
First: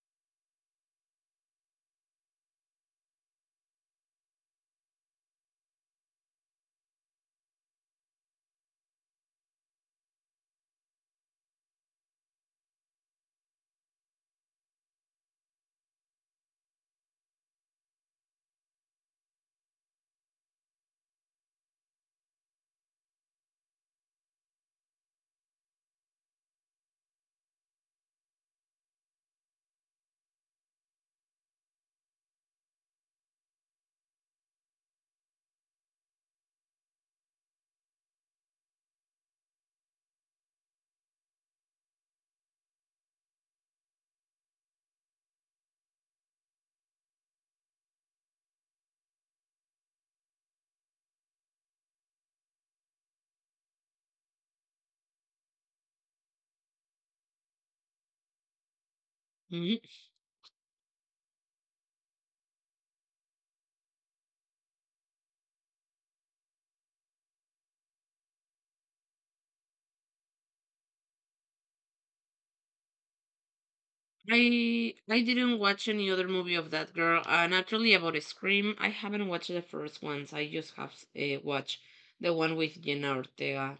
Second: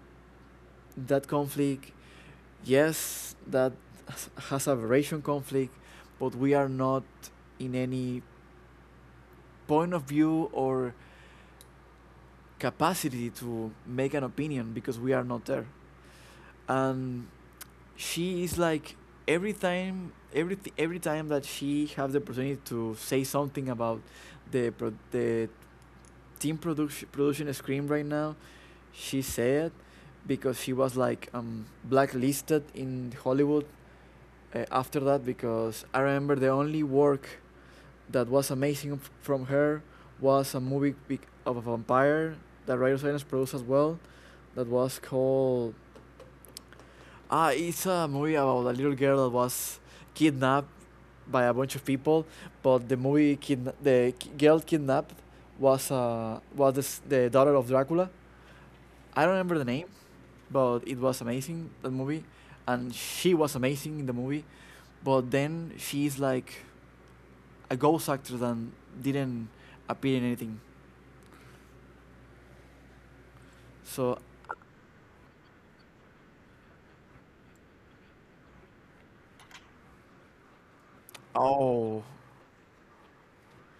B: that conflict, yes, that has- a variation conflict, but we are not in any point of view or capacity to make an opinion because we are not there and she is like every time every time that she have the opportunity to say something about the team production production screen right now she said because she was like blacklisted in Hollywood after that because I remember the only work that was amazing from her was a movie of a vampire that Ryan Silence produced as well that was called. Ah, it's a movie about a little girl that was kidnapped by a bunch of people, but the movie girl kidnapped was the, the daughter of Dracula. I don't remember the
A: Hmm.
B: name, but it was amazing that movie, and she was amazing in the movie, but then she's like a ghost actor that didn't appear in anything. So,
A: I didn't watch any other movie of that girl. And naturally about Scream, I haven't watched the first ones. I just have watched
B: oh.
A: the one with Jenna Ortega.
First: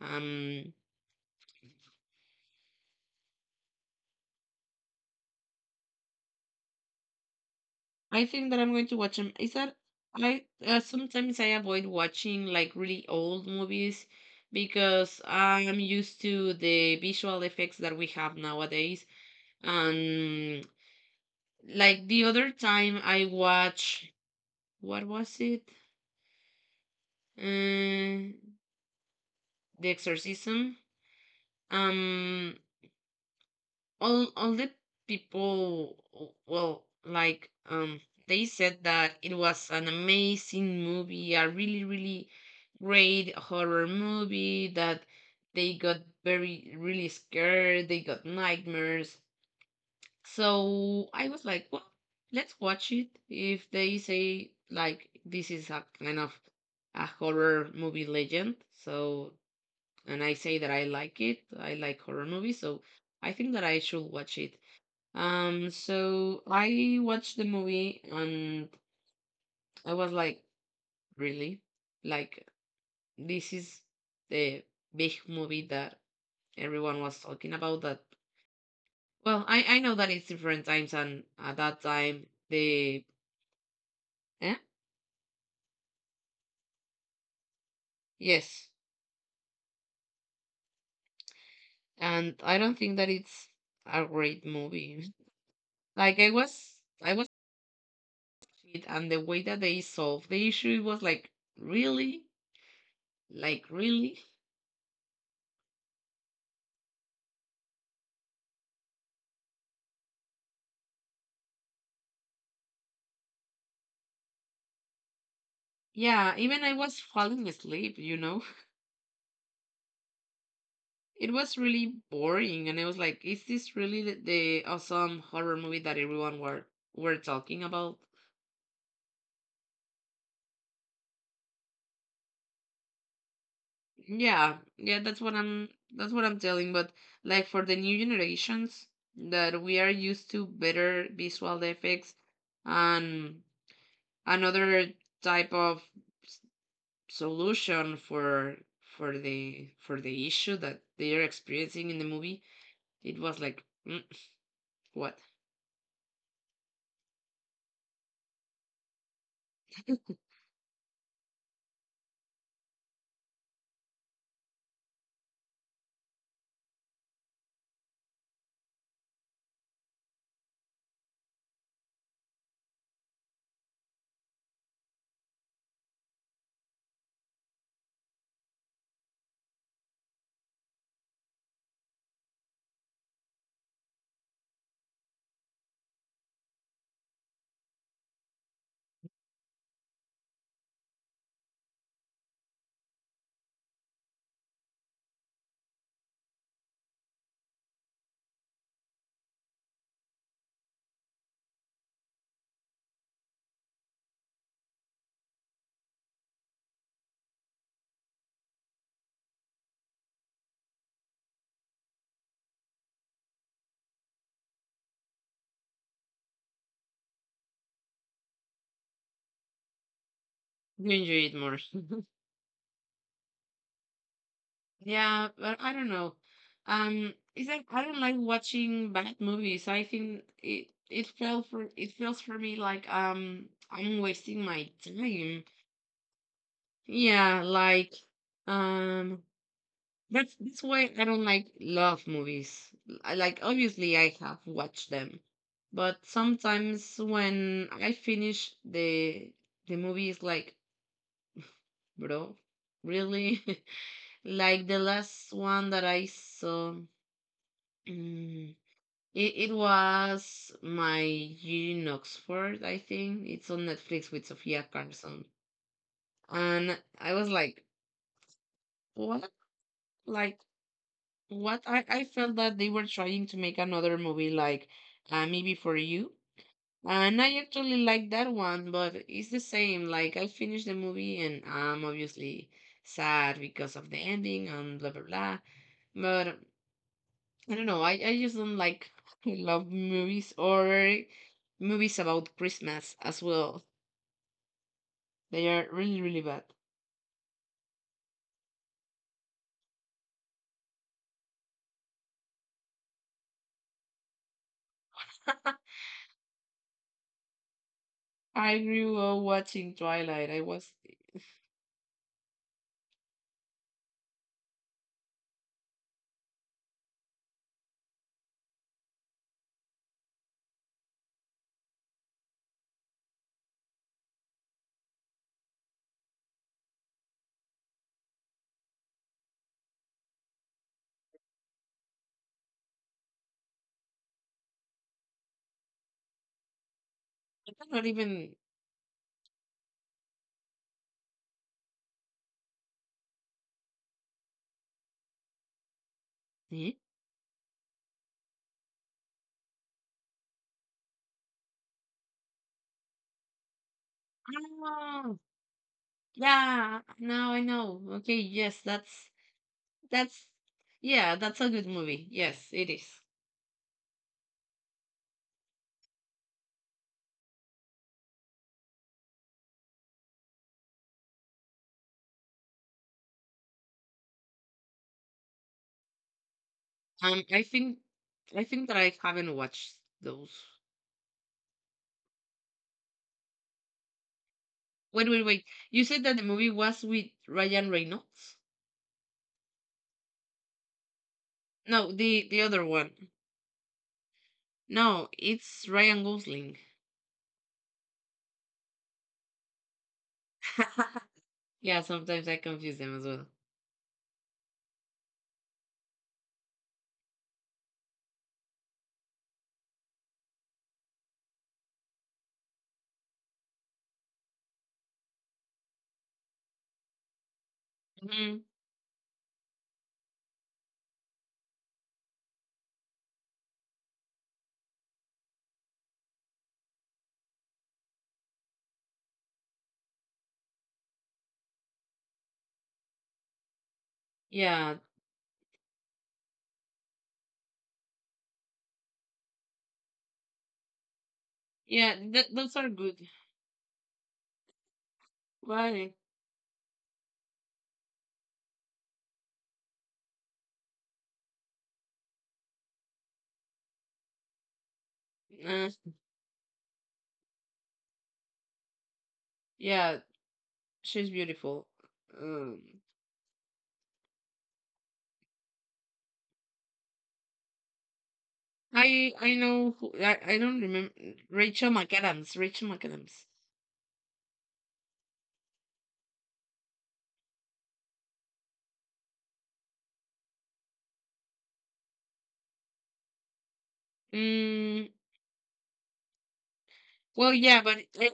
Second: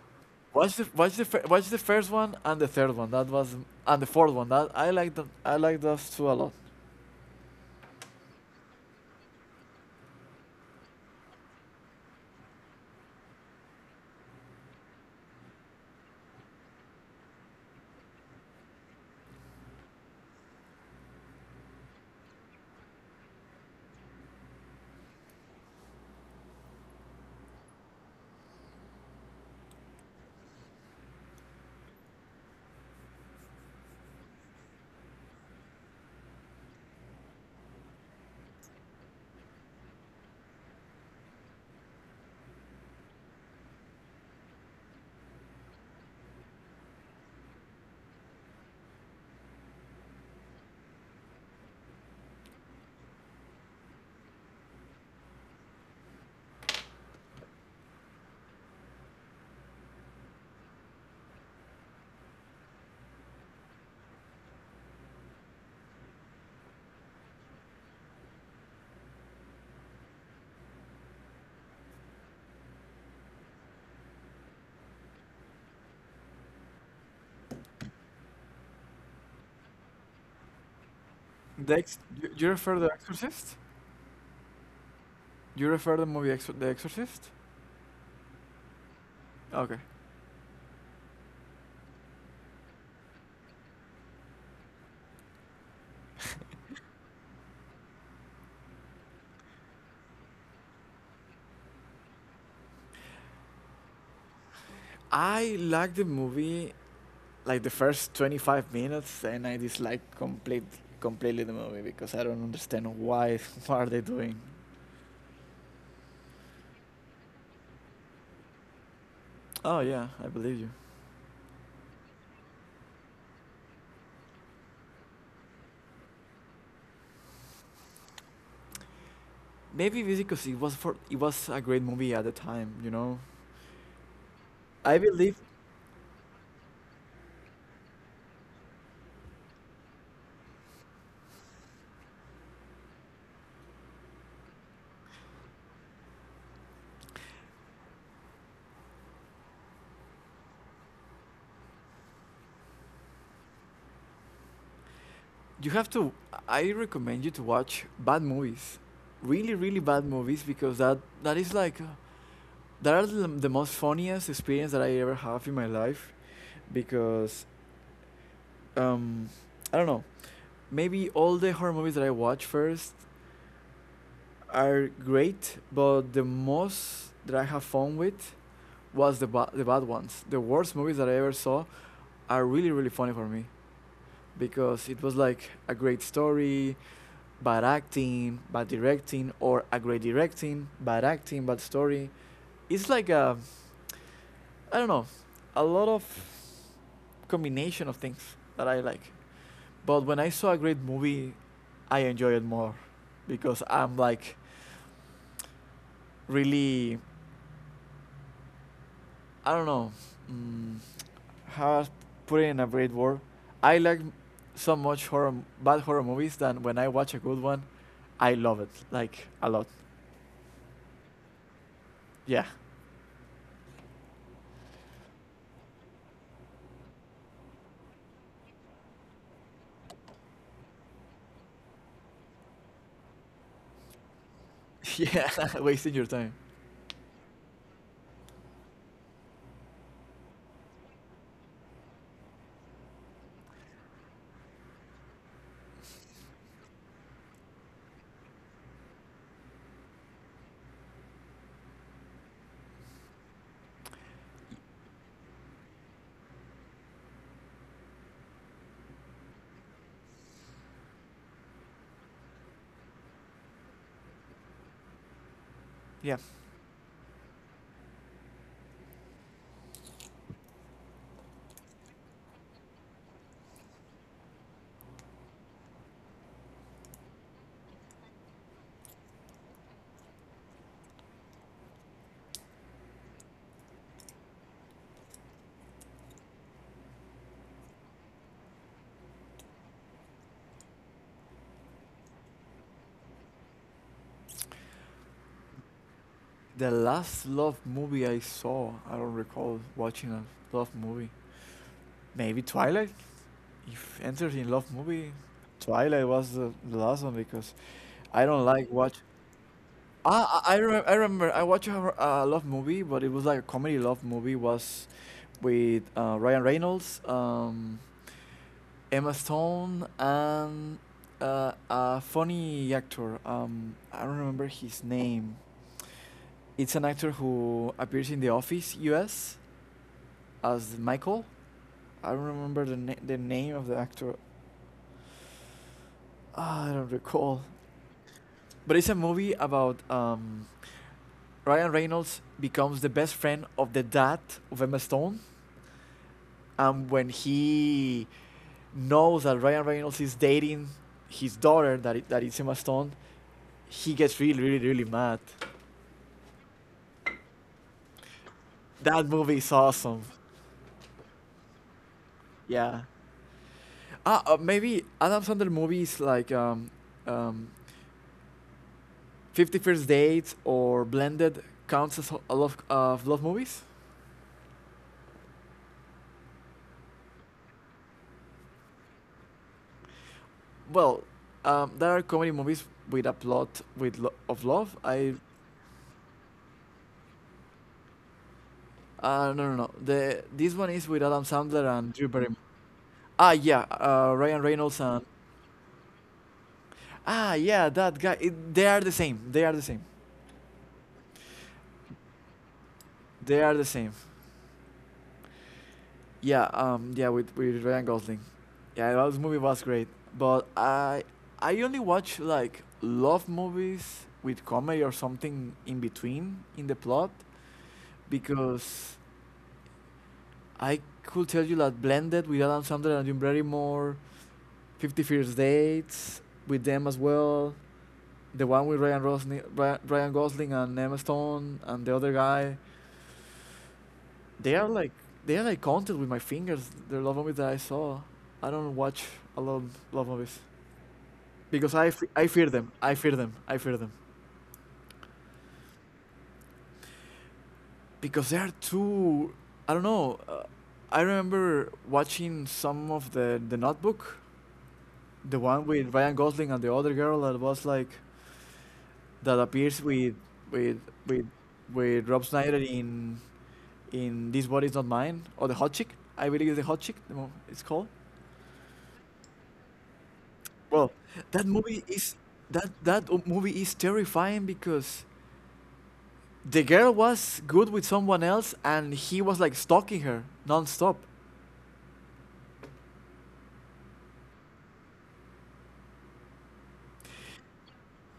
A: Um,
B: Watch the first one and the third one. That was and the fourth one. That I like those two a lot.
A: I think that I'm going to watch them. Is that I sometimes I avoid watching like really old movies because I'm used to the visual effects that we have nowadays. And like the other time I watched what was it? Uh, the Exorcism. Um all the people well, like, they said that it was an amazing movie, a really, really great horror movie, that they got very really scared, they got nightmares. So I was like, well, let's watch it. If they say like this is a kind of a horror movie legend, so, and I say that I like it, I like horror movies, so I think that I should watch it. So I watched the movie and I was like, really? Like, this is the big movie that everyone was talking about. That, well, I know that it's different times, and at
B: The
A: that time,
B: you, you refer the
A: the,
B: Exorcist?
A: eh?
B: You refer the movie The Exorcist?
A: Yes.
B: Okay.
A: And I don't think that it's a great movie. *laughs* Like, I was, it, and the way that they solved the issue it was like, really? Like, really?
B: I like the movie like the first 25 minutes and I dislike completely the movie because I don't understand why *laughs* what are they doing.
A: Yeah, even I was falling asleep, you know?
B: Oh yeah, I believe you.
A: It was really boring, and I was like, "Is this really the awesome horror movie that everyone were talking about?"
B: Maybe because it was for it was a great movie at the time, you know.
A: Yeah,
B: I
A: yeah, that's what
B: believe
A: I'm that's what I'm telling. But like for the new generations that we are used to better visual effects and another type of s- solution for the issue that they are experiencing in the movie, it was like, what?
B: you have to. I recommend you to watch bad movies, really, really bad movies, because that is like, that are the most funniest experience that I ever have in my life, because, um, I don't know, maybe all the horror movies that I watch first are great, but the most that I have fun with was the bad ones. The worst movies that I ever saw are really, really funny for me because it was like a great story, bad acting, bad directing, or a great directing, bad acting, bad story. It's like a, I don't know, a lot of combination of things that I like. But when I saw a great movie, I enjoy it more because I'm like really I don't know mm, how to put it in a great word. I like so much horror, bad horror movies that when I watch a good one, I love it like a lot.
A: *laughs* You enjoy it more. *laughs*
B: Yeah,
A: Yeah, but I don't know. It's like I don't like watching bad movies. I think it felt for it feels for me like I'm wasting my
B: *laughs* yeah,
A: time.
B: *laughs* wasting your time.
A: Yeah, like um that's why I don't like love movies. I like, obviously I have watched them, but sometimes when I finish the movie is like *sighs* bro, really? *laughs* like the last one that I saw. Mm, it, it was my year in Oxford, I think. It's on Netflix with Sophia Carson.
B: Yeah,
A: And I was like, what? Like, what? I felt that they were trying to make another movie like Maybe For You. And I actually like that one, but it's the same. Like, I finished the movie and I'm obviously sad because of the ending and blah, blah, blah. But I don't know. I just don't like *laughs* love movies or movies about Christmas as well. They are really, really bad.
B: the last love movie I saw, I don't recall watching a love movie. Maybe Twilight. If entered in love movie,
A: *laughs*
B: Twilight was the last one because I don't
A: I
B: like watch.
A: grew up watching Twilight.
B: Ah, I remember I watched a love movie, but it was like a comedy love movie. Was with Ryan Reynolds, Emma Stone, and a funny actor. I don't remember his name. It's an actor who appears in The Office U.S. as Michael. I don't remember the name of the actor. I don't recall.
A: I'm not even.
B: But it's a movie about Ryan Reynolds becomes the best friend of the dad of Emma Stone,
A: Hmm?
B: and when he knows that Ryan Reynolds is dating his daughter, that is Emma Stone. He gets really, really, really
A: Oh,
B: mad.
A: yeah. Now I know. Okay. Yes, that's
B: That movie is awesome.
A: that's. Yeah, that's a good movie. Yes, it
B: Yeah.
A: is.
B: Maybe Adam Sandler movies like um, Fifty First Dates or Blended counts as a lot of love movies.
A: Um, I think I think that I haven't watched those.
B: Well, there are comedy movies with a plot with of love.
A: Wait, wait, wait. You said that the movie was with Ryan Reynolds?
B: No, no, no. The this one is with Adam Sandler
A: No,
B: and Drew Barrymore.
A: the other one.
B: Yeah, Ryan Reynolds and
A: No, it's Ryan Gosling.
B: yeah, that guy. They are the same. They are the same.
A: *laughs* Yeah, sometimes I confuse them as well.
B: They are the same. Yeah, yeah, with Ryan Gosling. Yeah, that movie was great. But I only watch like love movies with comedy or something in between in the plot,
A: Hmm.
B: because I could tell you that Blended with Adam Sandler and Jim Barrymore, Fifty First Dates with them as well, the one with Ryan Gosling and Emma Stone and the other guy, they are
A: Yeah,
B: like they are like counted with my fingers. They're love movies that I saw. I don't watch a lot of love movies because
A: yeah,
B: I fear
A: those are
B: them. I
A: good.
B: fear them. I fear them
A: Why?
B: because they are too. I don't know. I remember watching some of the Notebook. The one
A: Uh,
B: with Ryan Gosling and the other girl that was like that appears
A: yeah,
B: with with
A: she's
B: with
A: beautiful.
B: Rob Snyder
A: Um,
B: in This Body's Not Mine or the Hot Chick. I believe it's the Hot Chick it's called.
A: I know who, I don't
B: Well,
A: remember
B: that
A: Rachel
B: movie is
A: McAdams. Rachel
B: that
A: McAdams.
B: movie is terrifying because the girl was good with someone else and he was like stalking her nonstop.
A: Mm, well, yeah, but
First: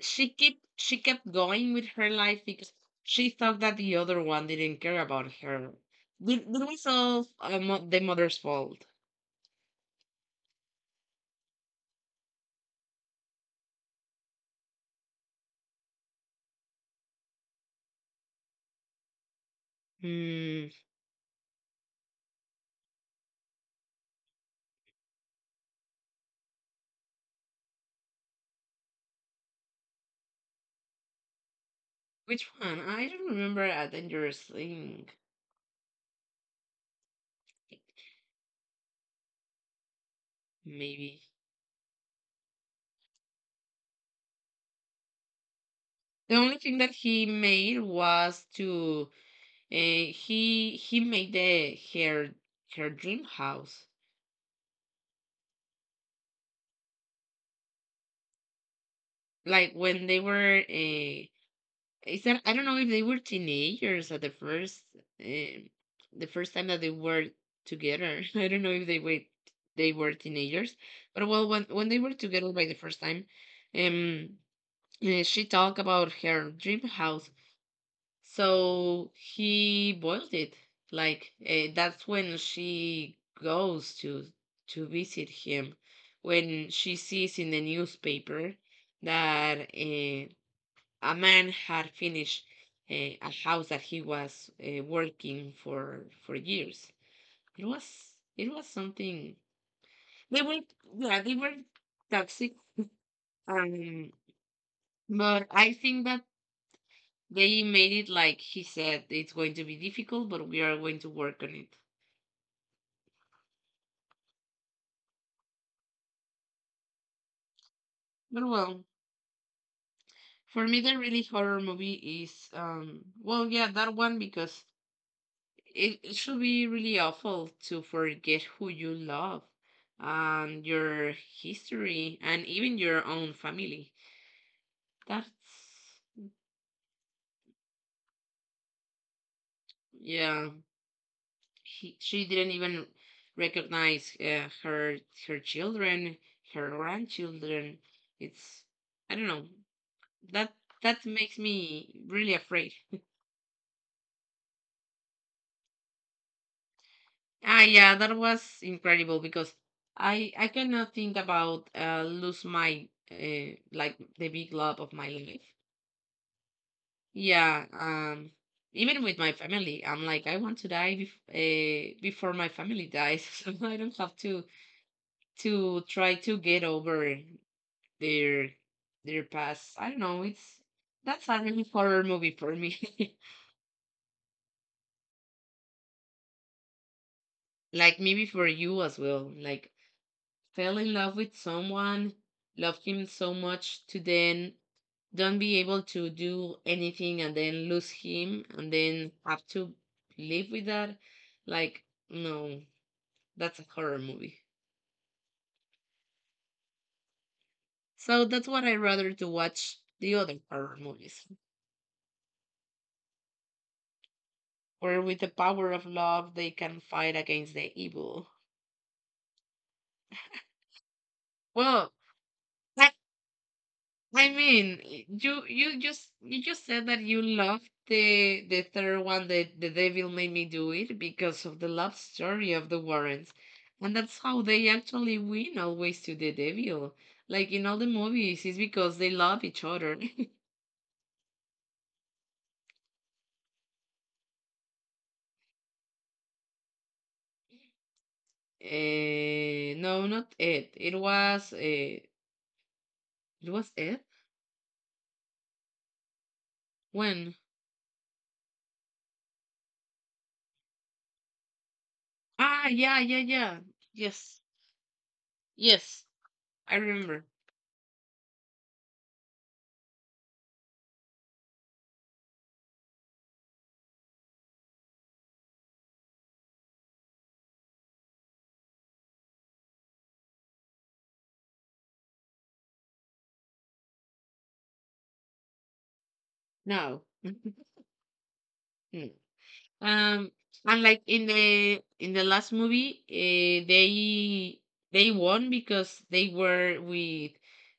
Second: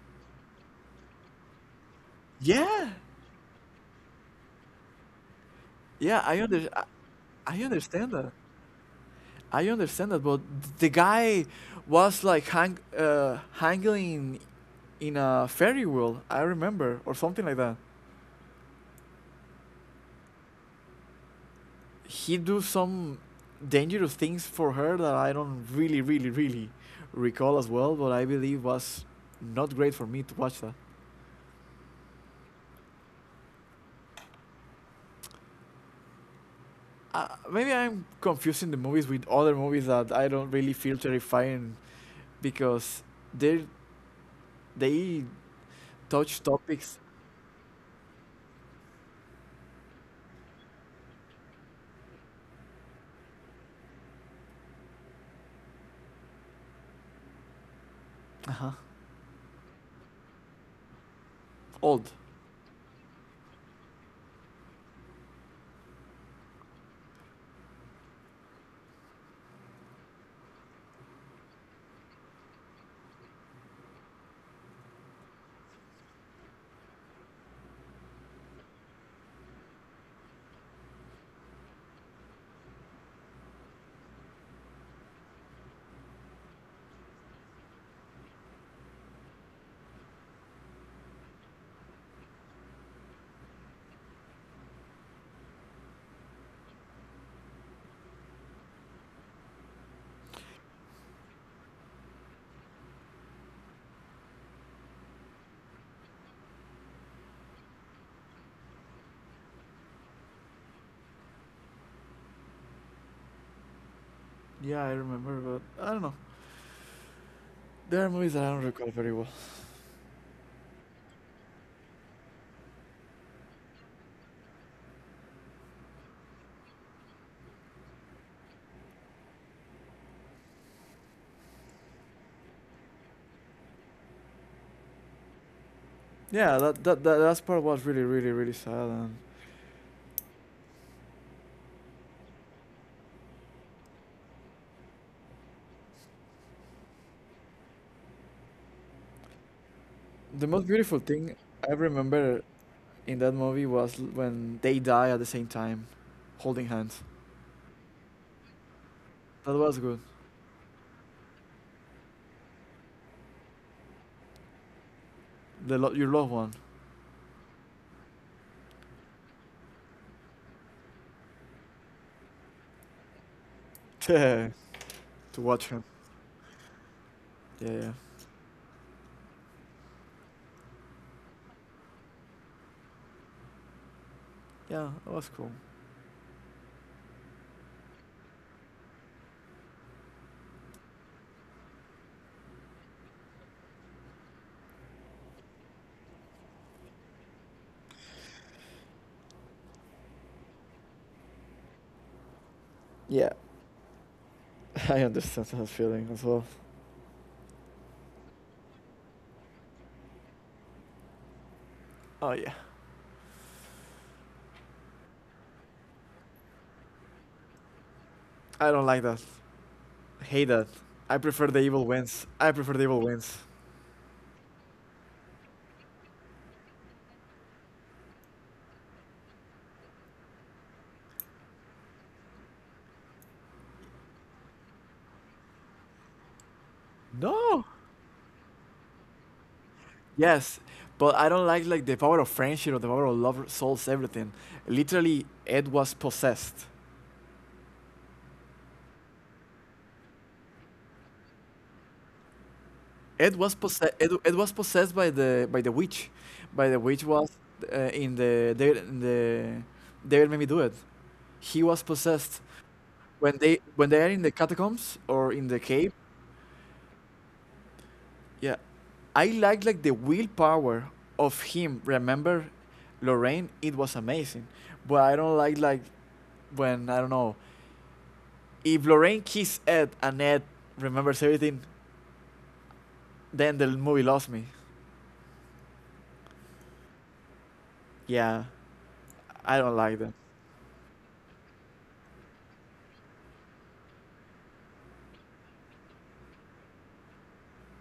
A: she kept going with her life because
B: Yeah,
A: she thought that the other one didn't care about her.
B: yeah,
A: Did we solve
B: I
A: the
B: understand that.
A: mother's fault?
B: I understand that, but the guy was like hanging in a ferry wheel, I remember, or something like that.
A: Hmm.
B: He do some dangerous things for her that I don't really, really, really recall as well. But I believe was not great for me to watch that.
A: Which one? I don't remember a dangerous thing.
B: Maybe I'm confusing the movies with other movies that I don't really feel
A: Maybe
B: terrifying because they they
A: the
B: touch
A: only thing that
B: topics.
A: he made was to he made the her her dream house.
B: Uh-huh.
A: Like when they were
B: Old.
A: is that I don't know if they were teenagers at um the first time that they were together. *laughs* I don't know if they were teenagers, but well when they were together by the first time, um. She talked about her dream house. So he boiled it. Like that's when she goes to visit him when she sees in the newspaper that a man had finished a house that he was working for years. It was something. They were, yeah, they were toxic. Um, but I think that they made it like he said, it's going to be difficult, but we are going to work on it.
B: Yeah, I remember, but I don't know. There are movies that
A: But
B: I don't
A: well,
B: recall very well.
A: for me, the really horror movie is, well, yeah, that one because it should be really awful to forget who you love and your history and even your own family. That's,
B: Yeah, that that that last part was really, really, really sad. And
A: yeah, she didn't even recognize her her children, her grandchildren. It's, I don't know.
B: the
A: That
B: most beautiful
A: that
B: thing
A: makes
B: I
A: me really
B: remember
A: afraid.
B: in that movie was when they die at the same time, holding hands.
A: Ah, yeah, that was incredible
B: That
A: because
B: was good.
A: I cannot think about lose my like the big love of my life.
B: Your loved one.
A: Yeah, even with my family, I'm like I want to die before my family dies, *laughs* so I don't
B: *laughs*
A: have to
B: to watch him.
A: to try to get over
B: Yeah, yeah,
A: their their past. I don't know. It's, that's a really horror movie for me.
B: yeah. That was cool.
A: *laughs* Like maybe for you as well. Like fell in love with someone, loved him so much to then don't be able to do anything and then lose him and then have to live with that. Like, no,
B: Yeah,
A: that's a horror movie.
B: *laughs* I understand that feeling as well.
A: So that's what I rather to watch the other horror movies,
B: Oh yeah,
A: where with the power of love they can fight against the evil.
B: I don't like that. Hate that. I prefer the evil
A: Well,
B: wins. I prefer the evil wins.
A: I mean, you just said that you loved the third one, the devil made me do it because of the love story of the Warrens, and that's how they actually win always to the devil. Like
B: No.
A: in all the movies, it's because they love each other. *laughs*
B: Yes, but I don't like the power of friendship or the power of love solves everything. Literally, Ed was possessed.
A: Eh, no, not it. It was it
B: Ed was
A: was
B: possessed.
A: it
B: Ed was possessed by the witch. By the witch was
A: when,
B: in the Devil Made Me Do It. He was possessed
A: yeah, yeah,
B: when they
A: yeah,
B: when they are in the
A: yes,
B: catacombs or in the cave.
A: yes, I remember
B: Yeah, I like the willpower of him. Remember, Lorraine, it was amazing, but I don't like when, I don't know, if Lorraine kisses Ed and Ed remembers everything, then the movie lost me.
A: now.
B: Yeah,
A: *laughs*
B: I don't like that.
A: Um, and like in the last movie, they won because they were with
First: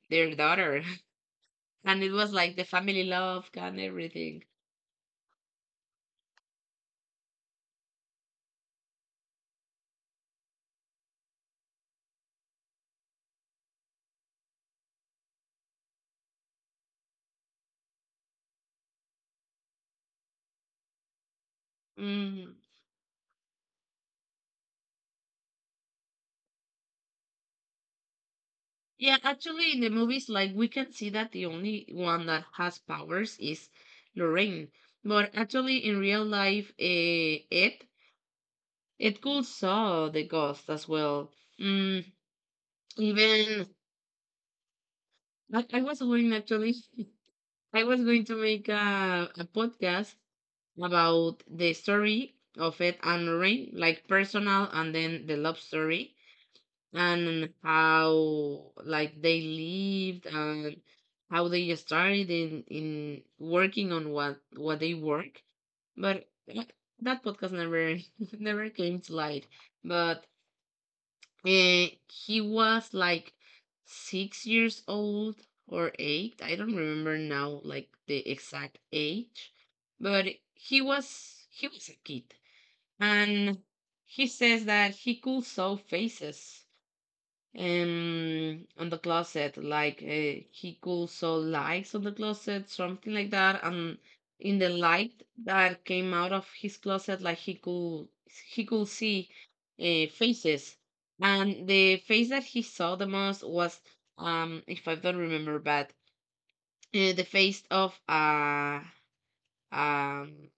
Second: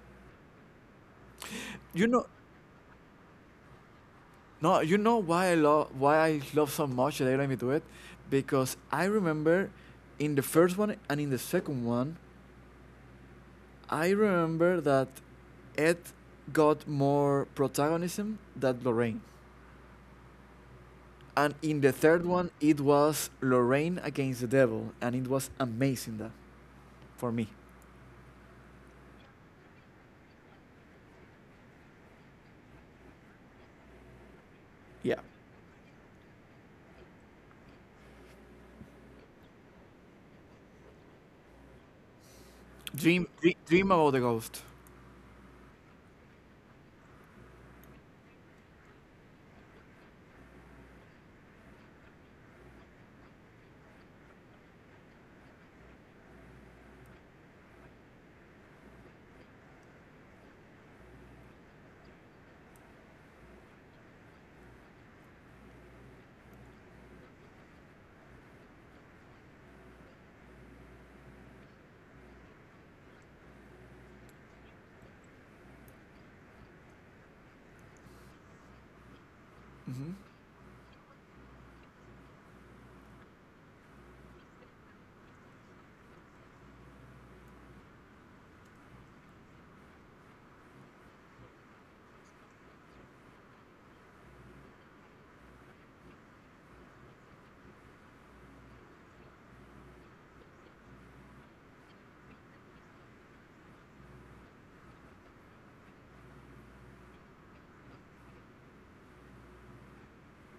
A: their daughter, *laughs* and
B: You
A: it
B: know,
A: was like the family love and everything.
B: no, you know why I love, why I love so much that I let me do it, because I remember in the first one and in the second one, I remember that Ed got more protagonism than Lorraine. And in the third one,
A: Mm.
B: it was Lorraine against the devil, and it was amazing that for me.
A: Yeah, actually, in the movies, like we can see that the only one that has powers is Lorraine,
B: Yeah,
A: but actually, in real life, Ed could saw the ghost as well. Mm,
B: dream,
A: even
B: dream about the ghost.
A: I was wondering actually *laughs* I was going to make a podcast about the story of Ed and Lorraine, like personal and then the love story and how like they lived and how they started in working on what they work. But uh, that podcast never *laughs* never came to light. But and he was like 6 years old or 8. I don't remember now, like the exact age,
B: Hmm.
A: but he was a kid, and he says that he could saw faces on the closet like he could saw lights on the closet something like that and in the light that came out of his closet like he could see faces. And the face that he saw the most was if I don't remember bad, the face of um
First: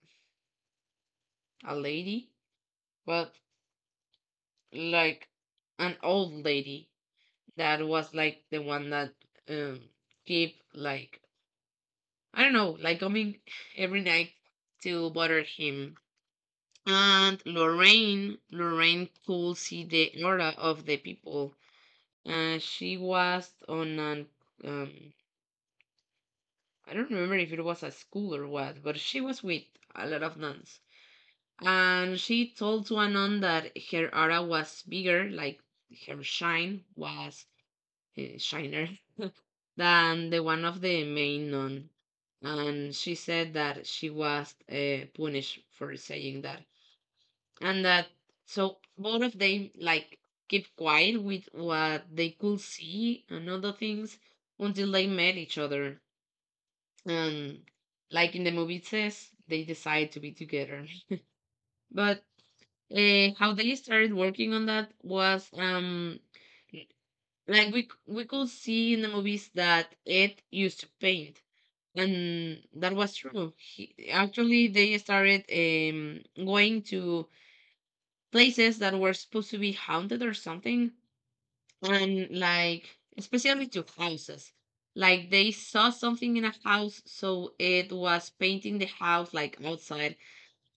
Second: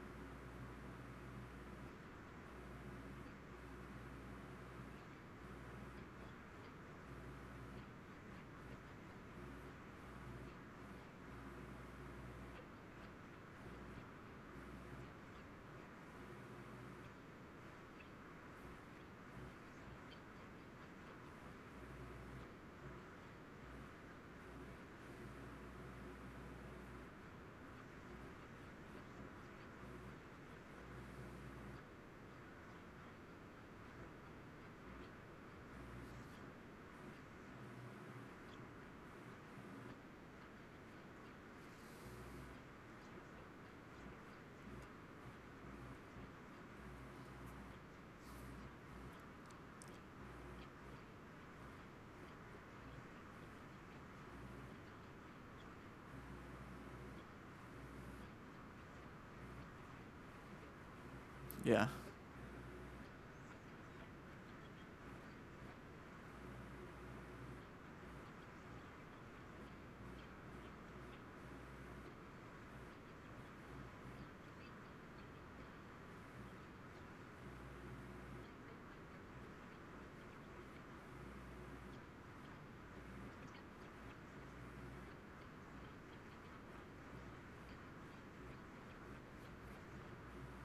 A: a lady, but like an old lady that was like the one that um keep like I don't know, like coming every night to bother him. And Lorraine could see the aura of the people. She was on an, um, I don't remember if it was a school or what, but she was with a lot of nuns. And she told to a nun that her aura was bigger, like her shine was shiner than the one of the main nun. And she said that she was punished for saying that. And that so both of them like keep quiet with what they could see and other things until they met each other. And like in the movie it says, they decide to be together.
B: Yeah,
A: But how they started working on that was like we could see in the movies that Ed used to paint, and that was true. He, actually, they started going to places that were supposed to be haunted or something, and like especially to houses. Like they saw something in a house, so it was painting the house like outside,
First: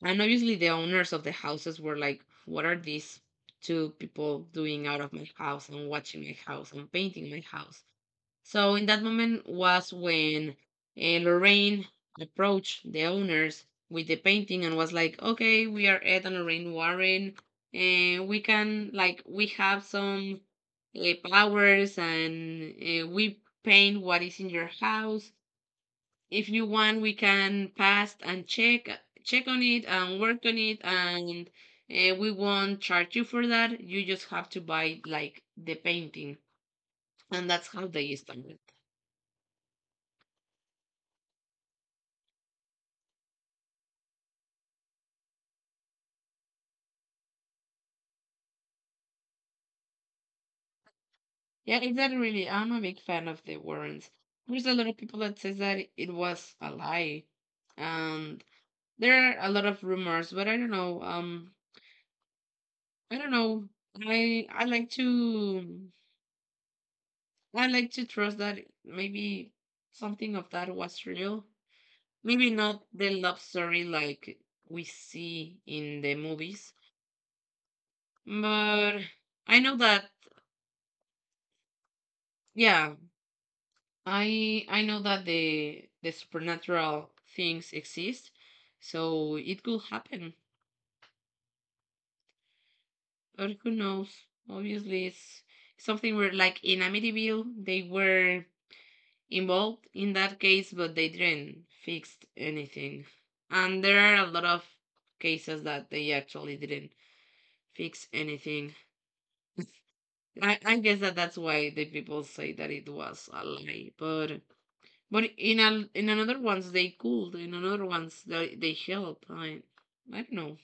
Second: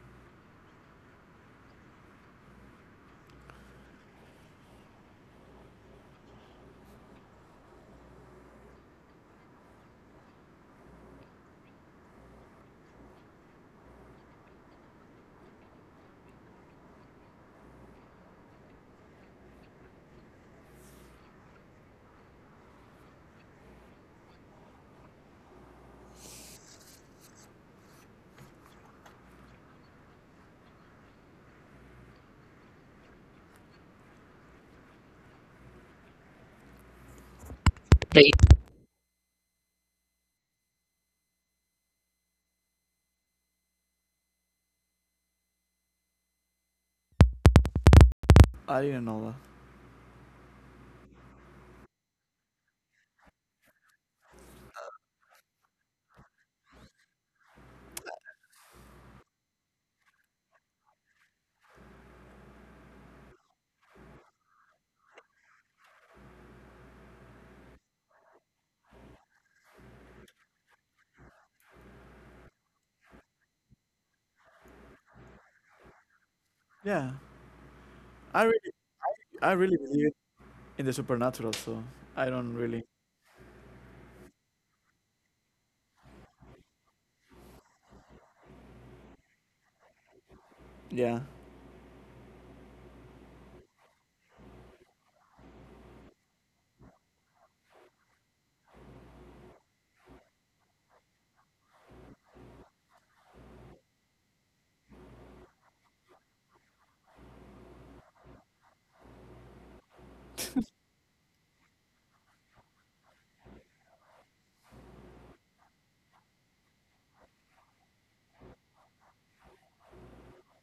A: and obviously the owners of the houses were like, "What are these two people doing out of my house and watching my house and painting my house?" So in that moment was when Lorraine approached the owners with the painting and was like, "Okay, we are Ed and Lorraine Warren, and we can like we have some powers, and we paint what is in your house. If you want, we can pass and check on it and work on it, and we won't charge you for that. You just have to buy like the painting." And that's how they started.
B: I didn't know that.
A: Yeah, exactly. Really, I'm a big fan of the Warrens. There's a lot of people that says that it was a lie, and there are a lot of rumors. But I don't know. I don't know. I like to I like to trust that maybe something of that was real. Maybe not the love story like we see in the movies,
B: Yeah, I really
A: but
B: I
A: I know
B: really
A: that.
B: believe in the supernatural, so I don't really.
A: Yeah, I know that the supernatural things exist, so it could happen.
B: Yeah,
A: But who knows? Obviously, it's something where, like in Amityville, they were involved in that case, but they didn't fix anything. And there are a lot of cases that they actually didn't fix anything. I guess that that's why the people say that it was a lie, but in a, in another ones they could, in another ones they help. I don't know.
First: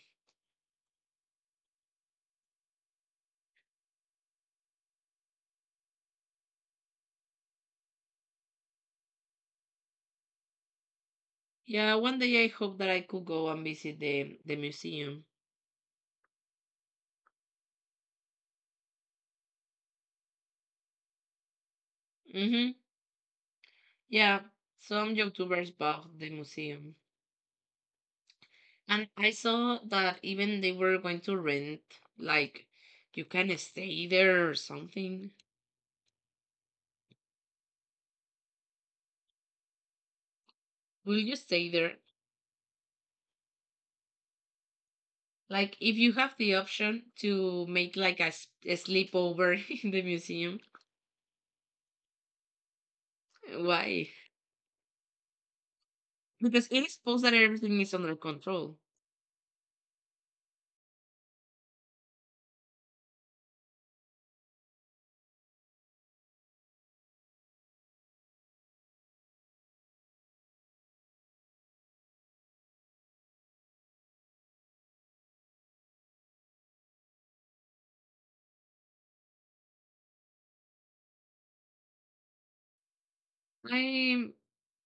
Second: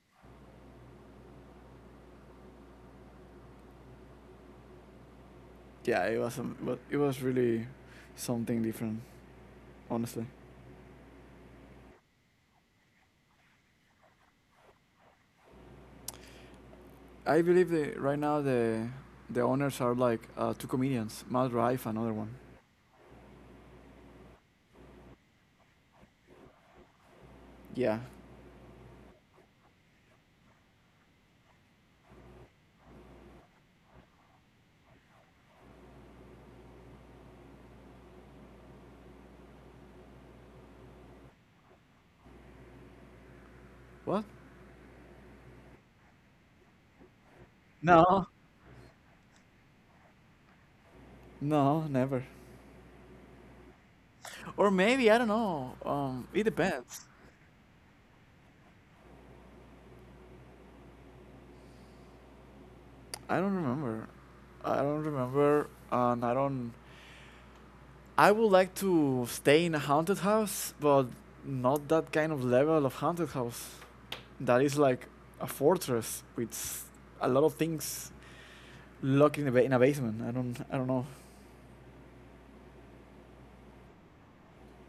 B: yeah, it was but it was really something different, honestly.
A: Yeah, one day I hope that I could go and visit the museum.
B: I believe the right now the owners are like two comedians, Matt Rife, another one.
A: Mm-hmm. Yeah, some YouTubers bought the museum,
B: Yeah.
A: and I saw that even they were going to rent. Like, you can stay there or something. Will you stay there?
B: What?
A: Like, if you have the option to make like
B: No.
A: a, a sleepover *laughs* in the museum,
B: No, never.
A: why?
B: Or maybe I don't know. It
A: Because it is
B: depends.
A: supposed that everything is under control.
B: I don't remember. I don't remember, and I don't. I would like to stay in a haunted house, but not that kind of level of haunted house. That is like a fortress with a lot of things locked in a in a basement. I don't. I don't know.
A: I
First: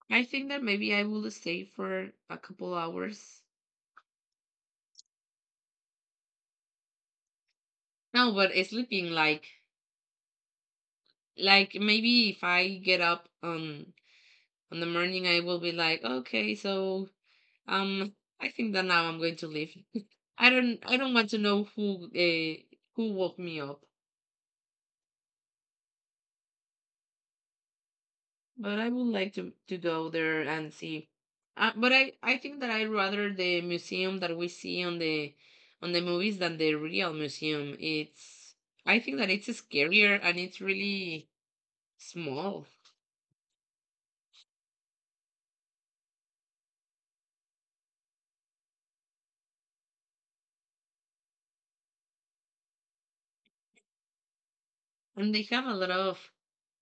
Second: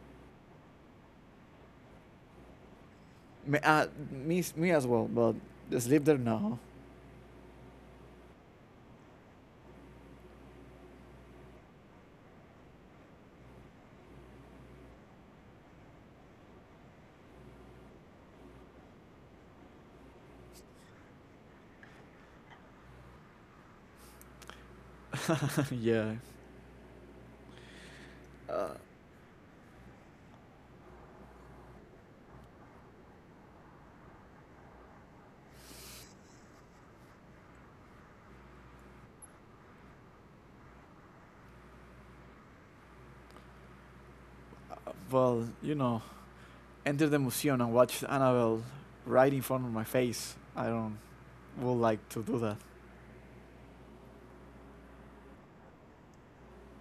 A: I think that maybe I will stay for a couple hours.
B: Me as well, but just live there now.
A: No, but it's sleeping like maybe if I get up on the morning, I will be like, okay, so um, I think that now I'm going to leave. *laughs* I don't want to know who woke me up.
B: *laughs* yeah. Uh,
A: But I would like to go there and see. But I think that I rather the museum that we see on the movies than the real museum. It's I think that it's scarier and it's really small,
B: well, you know, enter the museum and watch Annabelle right in front of my face. I don't would like to do that.
A: and they have a lot of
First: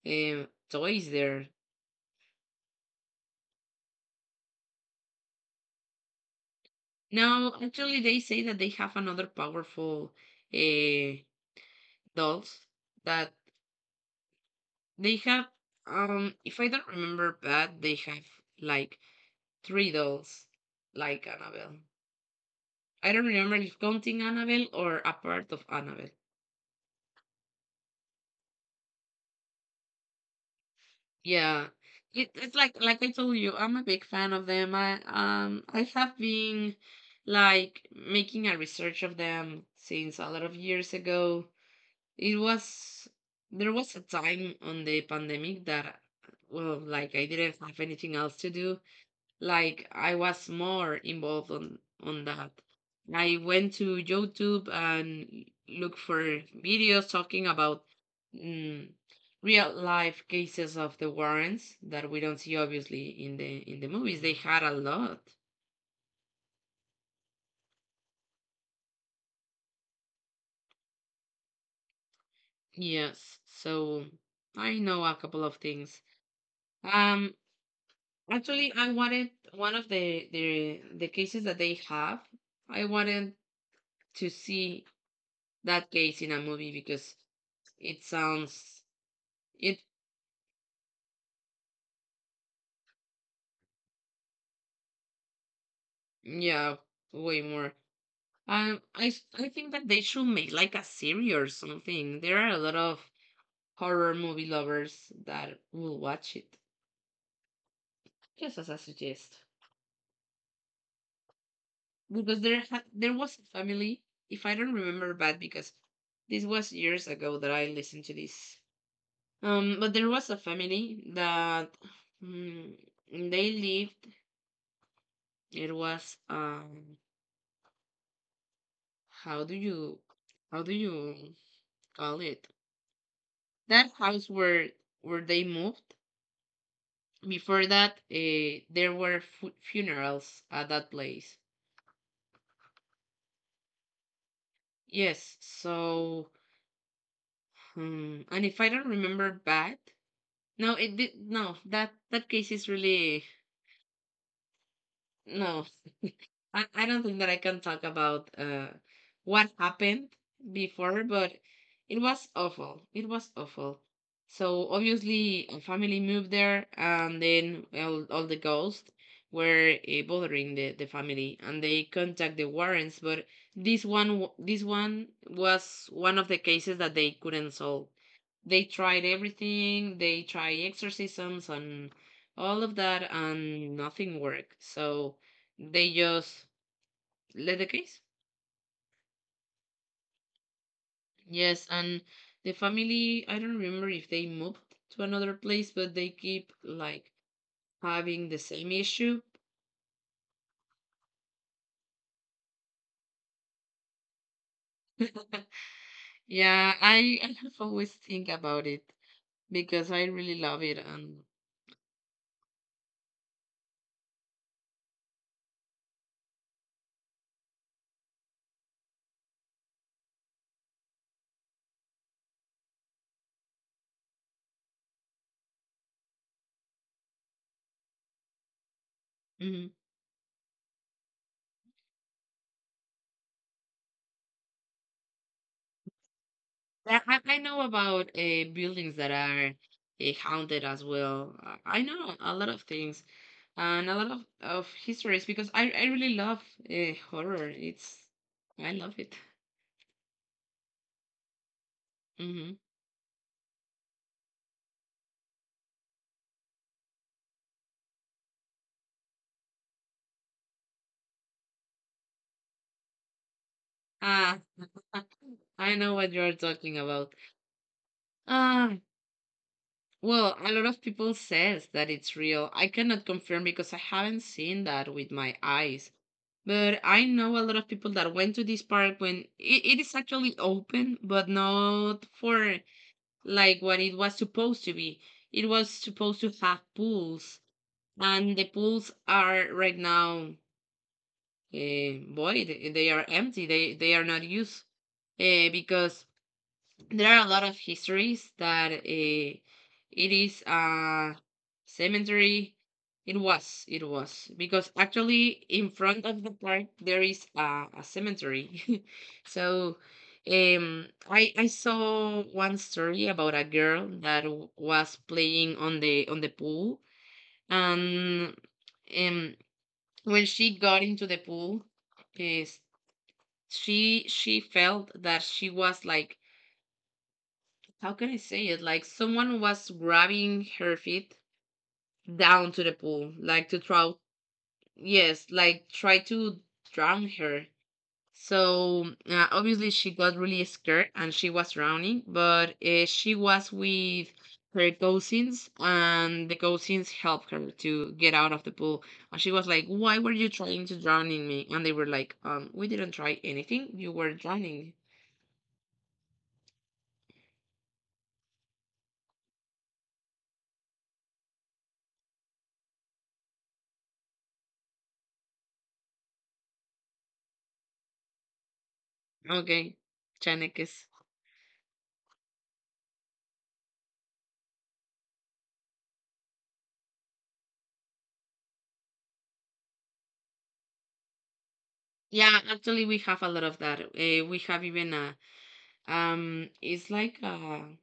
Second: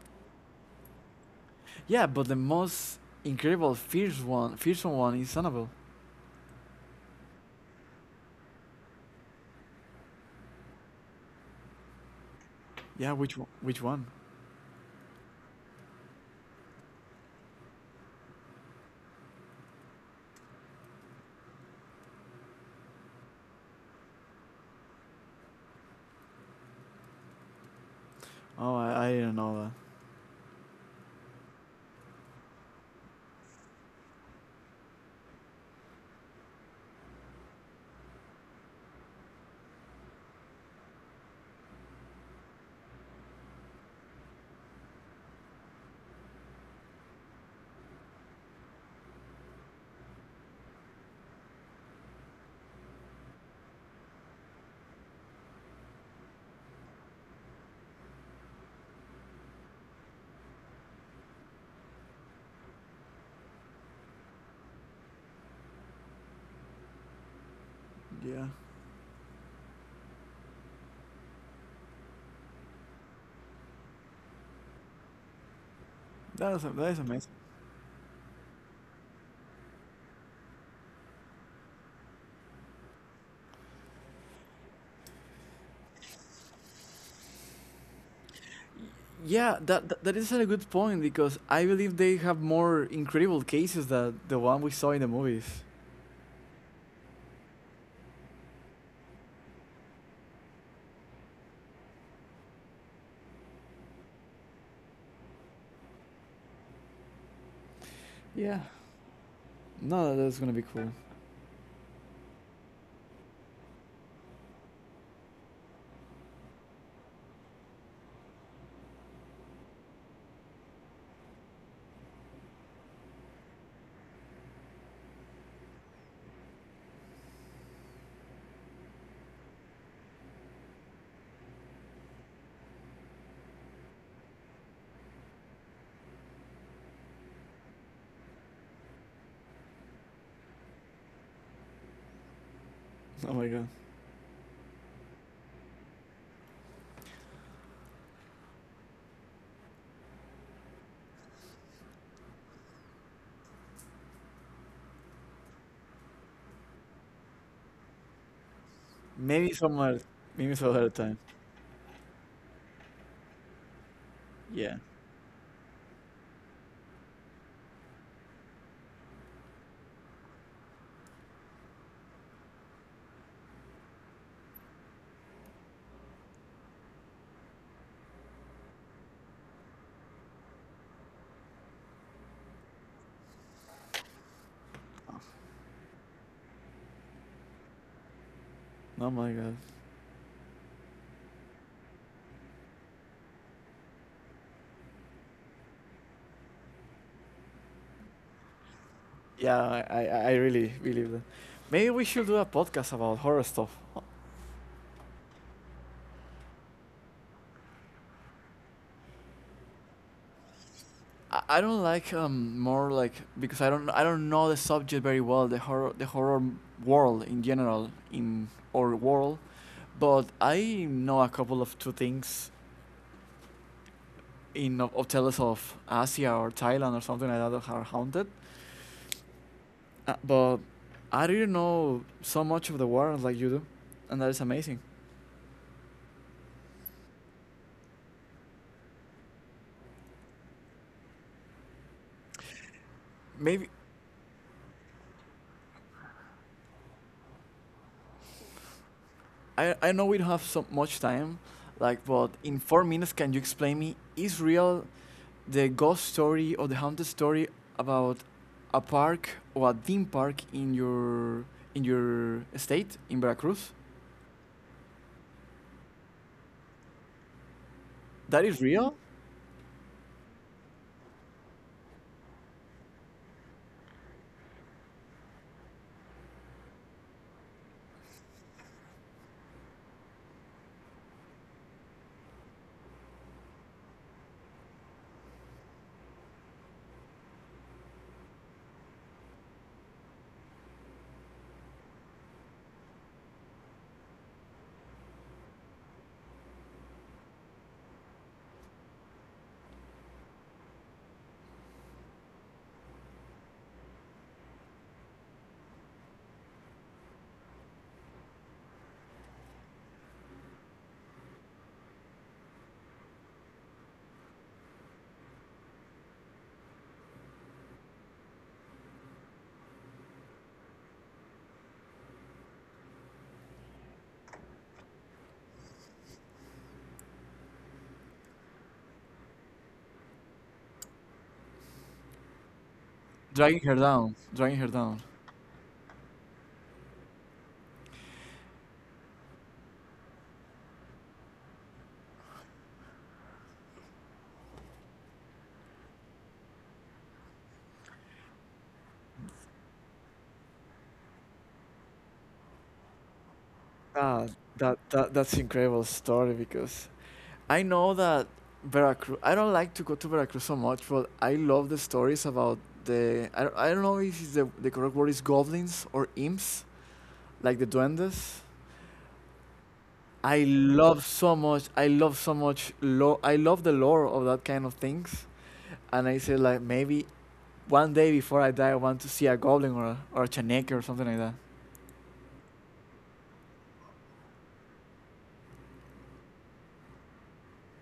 A: toys there.
B: Yeah, but the most incredible, fierce one, fearsome one is Annabelle.
A: Now, actually, they say that they have another powerful uh, dolls
B: Yeah,
A: that
B: which one? Which one?
A: they have. If I don't remember bad, they have like three dolls like Annabelle. I don't remember if counting Annabelle or a part of Annabelle.
B: Oh, I didn't know that.
A: Yeah, it, it's like I told you, I'm a big fan of them. I have been like making a research of them since a lot of years ago. It was there was a time on the pandemic that well, like I didn't have anything else to do, like I was more involved on that. I went to YouTube and looked for videos talking about mm, real life cases of the Warrens that we don't see obviously in the movies. They had a lot.
B: Yeah,
A: Yes, so I know a couple of things.
B: that is amazing.
A: Um, Actually, I wanted one of the cases that they have. I wanted to see that case in a movie because it sounds
B: Yeah,
A: It
B: that is a good point because I believe they have more incredible cases than the one we saw in the movies.
A: yeah, way more. I think that they should make like a series or something. There are a lot of horror movie lovers that will watch it. Just
B: Yeah.
A: as a suggest,
B: No, that's gonna be cool. *laughs*
A: because there was a family, if I don't remember bad, because this was years ago that I listened to this. But there was a family that mm, they lived. It was how do you how do you call it? That house where they moved before that there were funerals at that place.
B: Oh my god.
A: Yes, so and if I don't remember bad no it did no that that case is really no. I, I don't think that I can talk about what
B: Maybe somewhere,
A: happened
B: maybe some other
A: before,
B: time.
A: but it was awful. It was awful. So
B: Yeah.
A: obviously, a family moved there, and then all the ghosts were bothering the family, and they contact the Warrens. But this one, this one was one of the cases that they couldn't solve. They tried everything. They tried exorcisms and all of that, and nothing worked. So they just Leathercase?
B: Oh my god.
A: Yes, and the family, I don't remember if they moved to another place, but they keep like having the same issue. *laughs*
B: Yeah, I really believe that. Maybe we should do a podcast about horror stuff.
A: Yeah, I have always think about it because I really love it and
B: I don't like more like, because I don't know the subject very well, the horror, world in general, in or world, but I know a couple of two things in, of tales of Asia or Thailand or something like that that are haunted.
A: Mhm.
B: But I didn't know so much of the world like you do, and that is amazing.
A: I know about buildings that are haunted as well. I know a lot of things
B: Maybe
A: and a lot of histories because I really love horror. It's I love it.
B: I know we don't have so much time, like, but
A: Mm-hmm.
B: in 4 minutes, can you explain me is real the ghost story or the haunted story about a park or a theme park in your state in Veracruz?
A: Ah, I know what you're talking about.
B: That is
A: Ah,
B: real.
A: well, a lot of people says that it's real. I cannot confirm because I haven't seen that with my eyes. But I know a lot of people that went to this park when it is actually open, but not for like what it was supposed to be. It was supposed to have pools, and the pools are right now void. They are empty. They are not used because there are a lot of histories that it is a cemetery. It was, because actually in front of the park there is a cemetery. *laughs* So I saw one story about a girl that was playing on the pool, and um, when she got into the pool, is she felt that she was like how can I say it? Like someone was grabbing her feet down to the pool, like to
B: Dragging her
A: try,
B: down, dragging her down.
A: yes, like try to drown her. So obviously she got really scared and she was drowning, but she was with her cousins and the cousins helped her to get out of the pool. And she was like, "Why were you trying to drown in me?" And they were like, we didn't try anything. You were
B: Ah,
A: drowning."
B: that, that's incredible story because I know that Veracruz. I don't like to go to Veracruz so much, but I love the stories about the. I don't know if it's the correct word, is goblins or imps, like the duendes.
A: Okay,
B: I
A: Chanek.
B: love so much. I love so much. I love the lore of that kind of things, and I said like maybe one day before I die, I want to see a goblin or a chaneque or something like that.
A: Yeah, actually, we have a lot of that. We have even a it's like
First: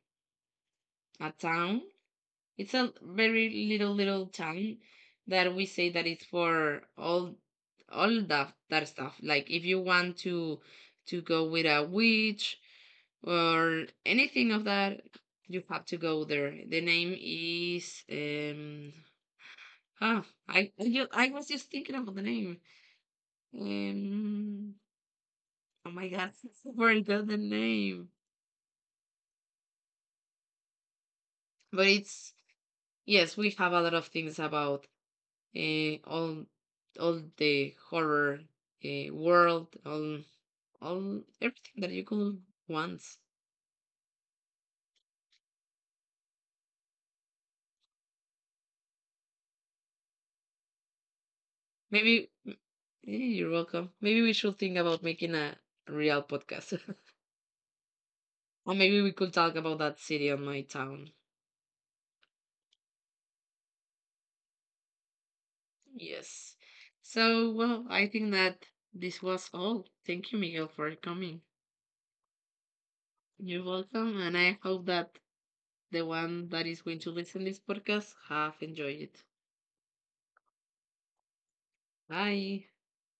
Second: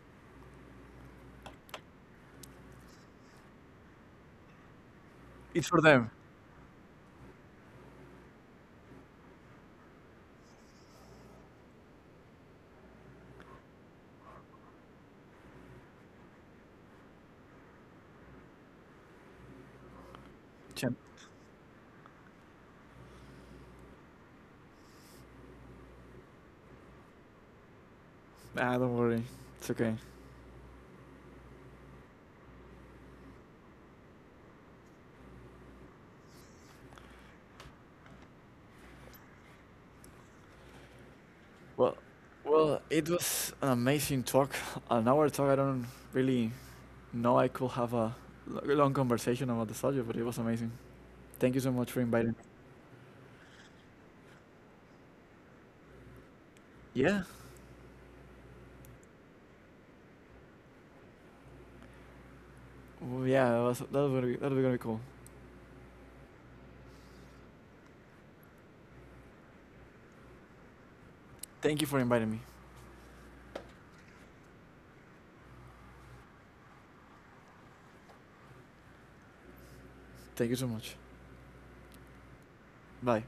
A: a town. It's a very little little town that we
B: It's for
A: say that
B: them.
A: it's for all that that stuff. Like if you want to go with a witch or anything of that, you have to go there. The name is. Ah, I,
B: Chan-
A: I was just thinking about the name. Um. Oh my god, *laughs* I forgot the name.
B: don't worry, it's okay.
A: But it's yes, we have a lot of things about uh, all all the horror world, all everything
B: Well,
A: that you could
B: well, it
A: want.
B: was an amazing talk. *laughs* An hour talk. I don't really know, I could have a long conversation about the subject, but it was amazing. Thank you so much for inviting me.
A: Maybe you're welcome. Maybe we should think about making a real podcast,
B: Yeah,
A: *laughs* or maybe we could talk about that city on my town.
B: well, yeah, that was gonna be that was gonna be cool.
A: Yes. So well, I think that this was all. Thank you, Miguel, for coming.
B: Thank you for inviting me.
A: You're welcome, and I hope that the one that is going to listen this podcast have enjoyed it.
B: Thank you so much.
A: Bye.
B: Bye.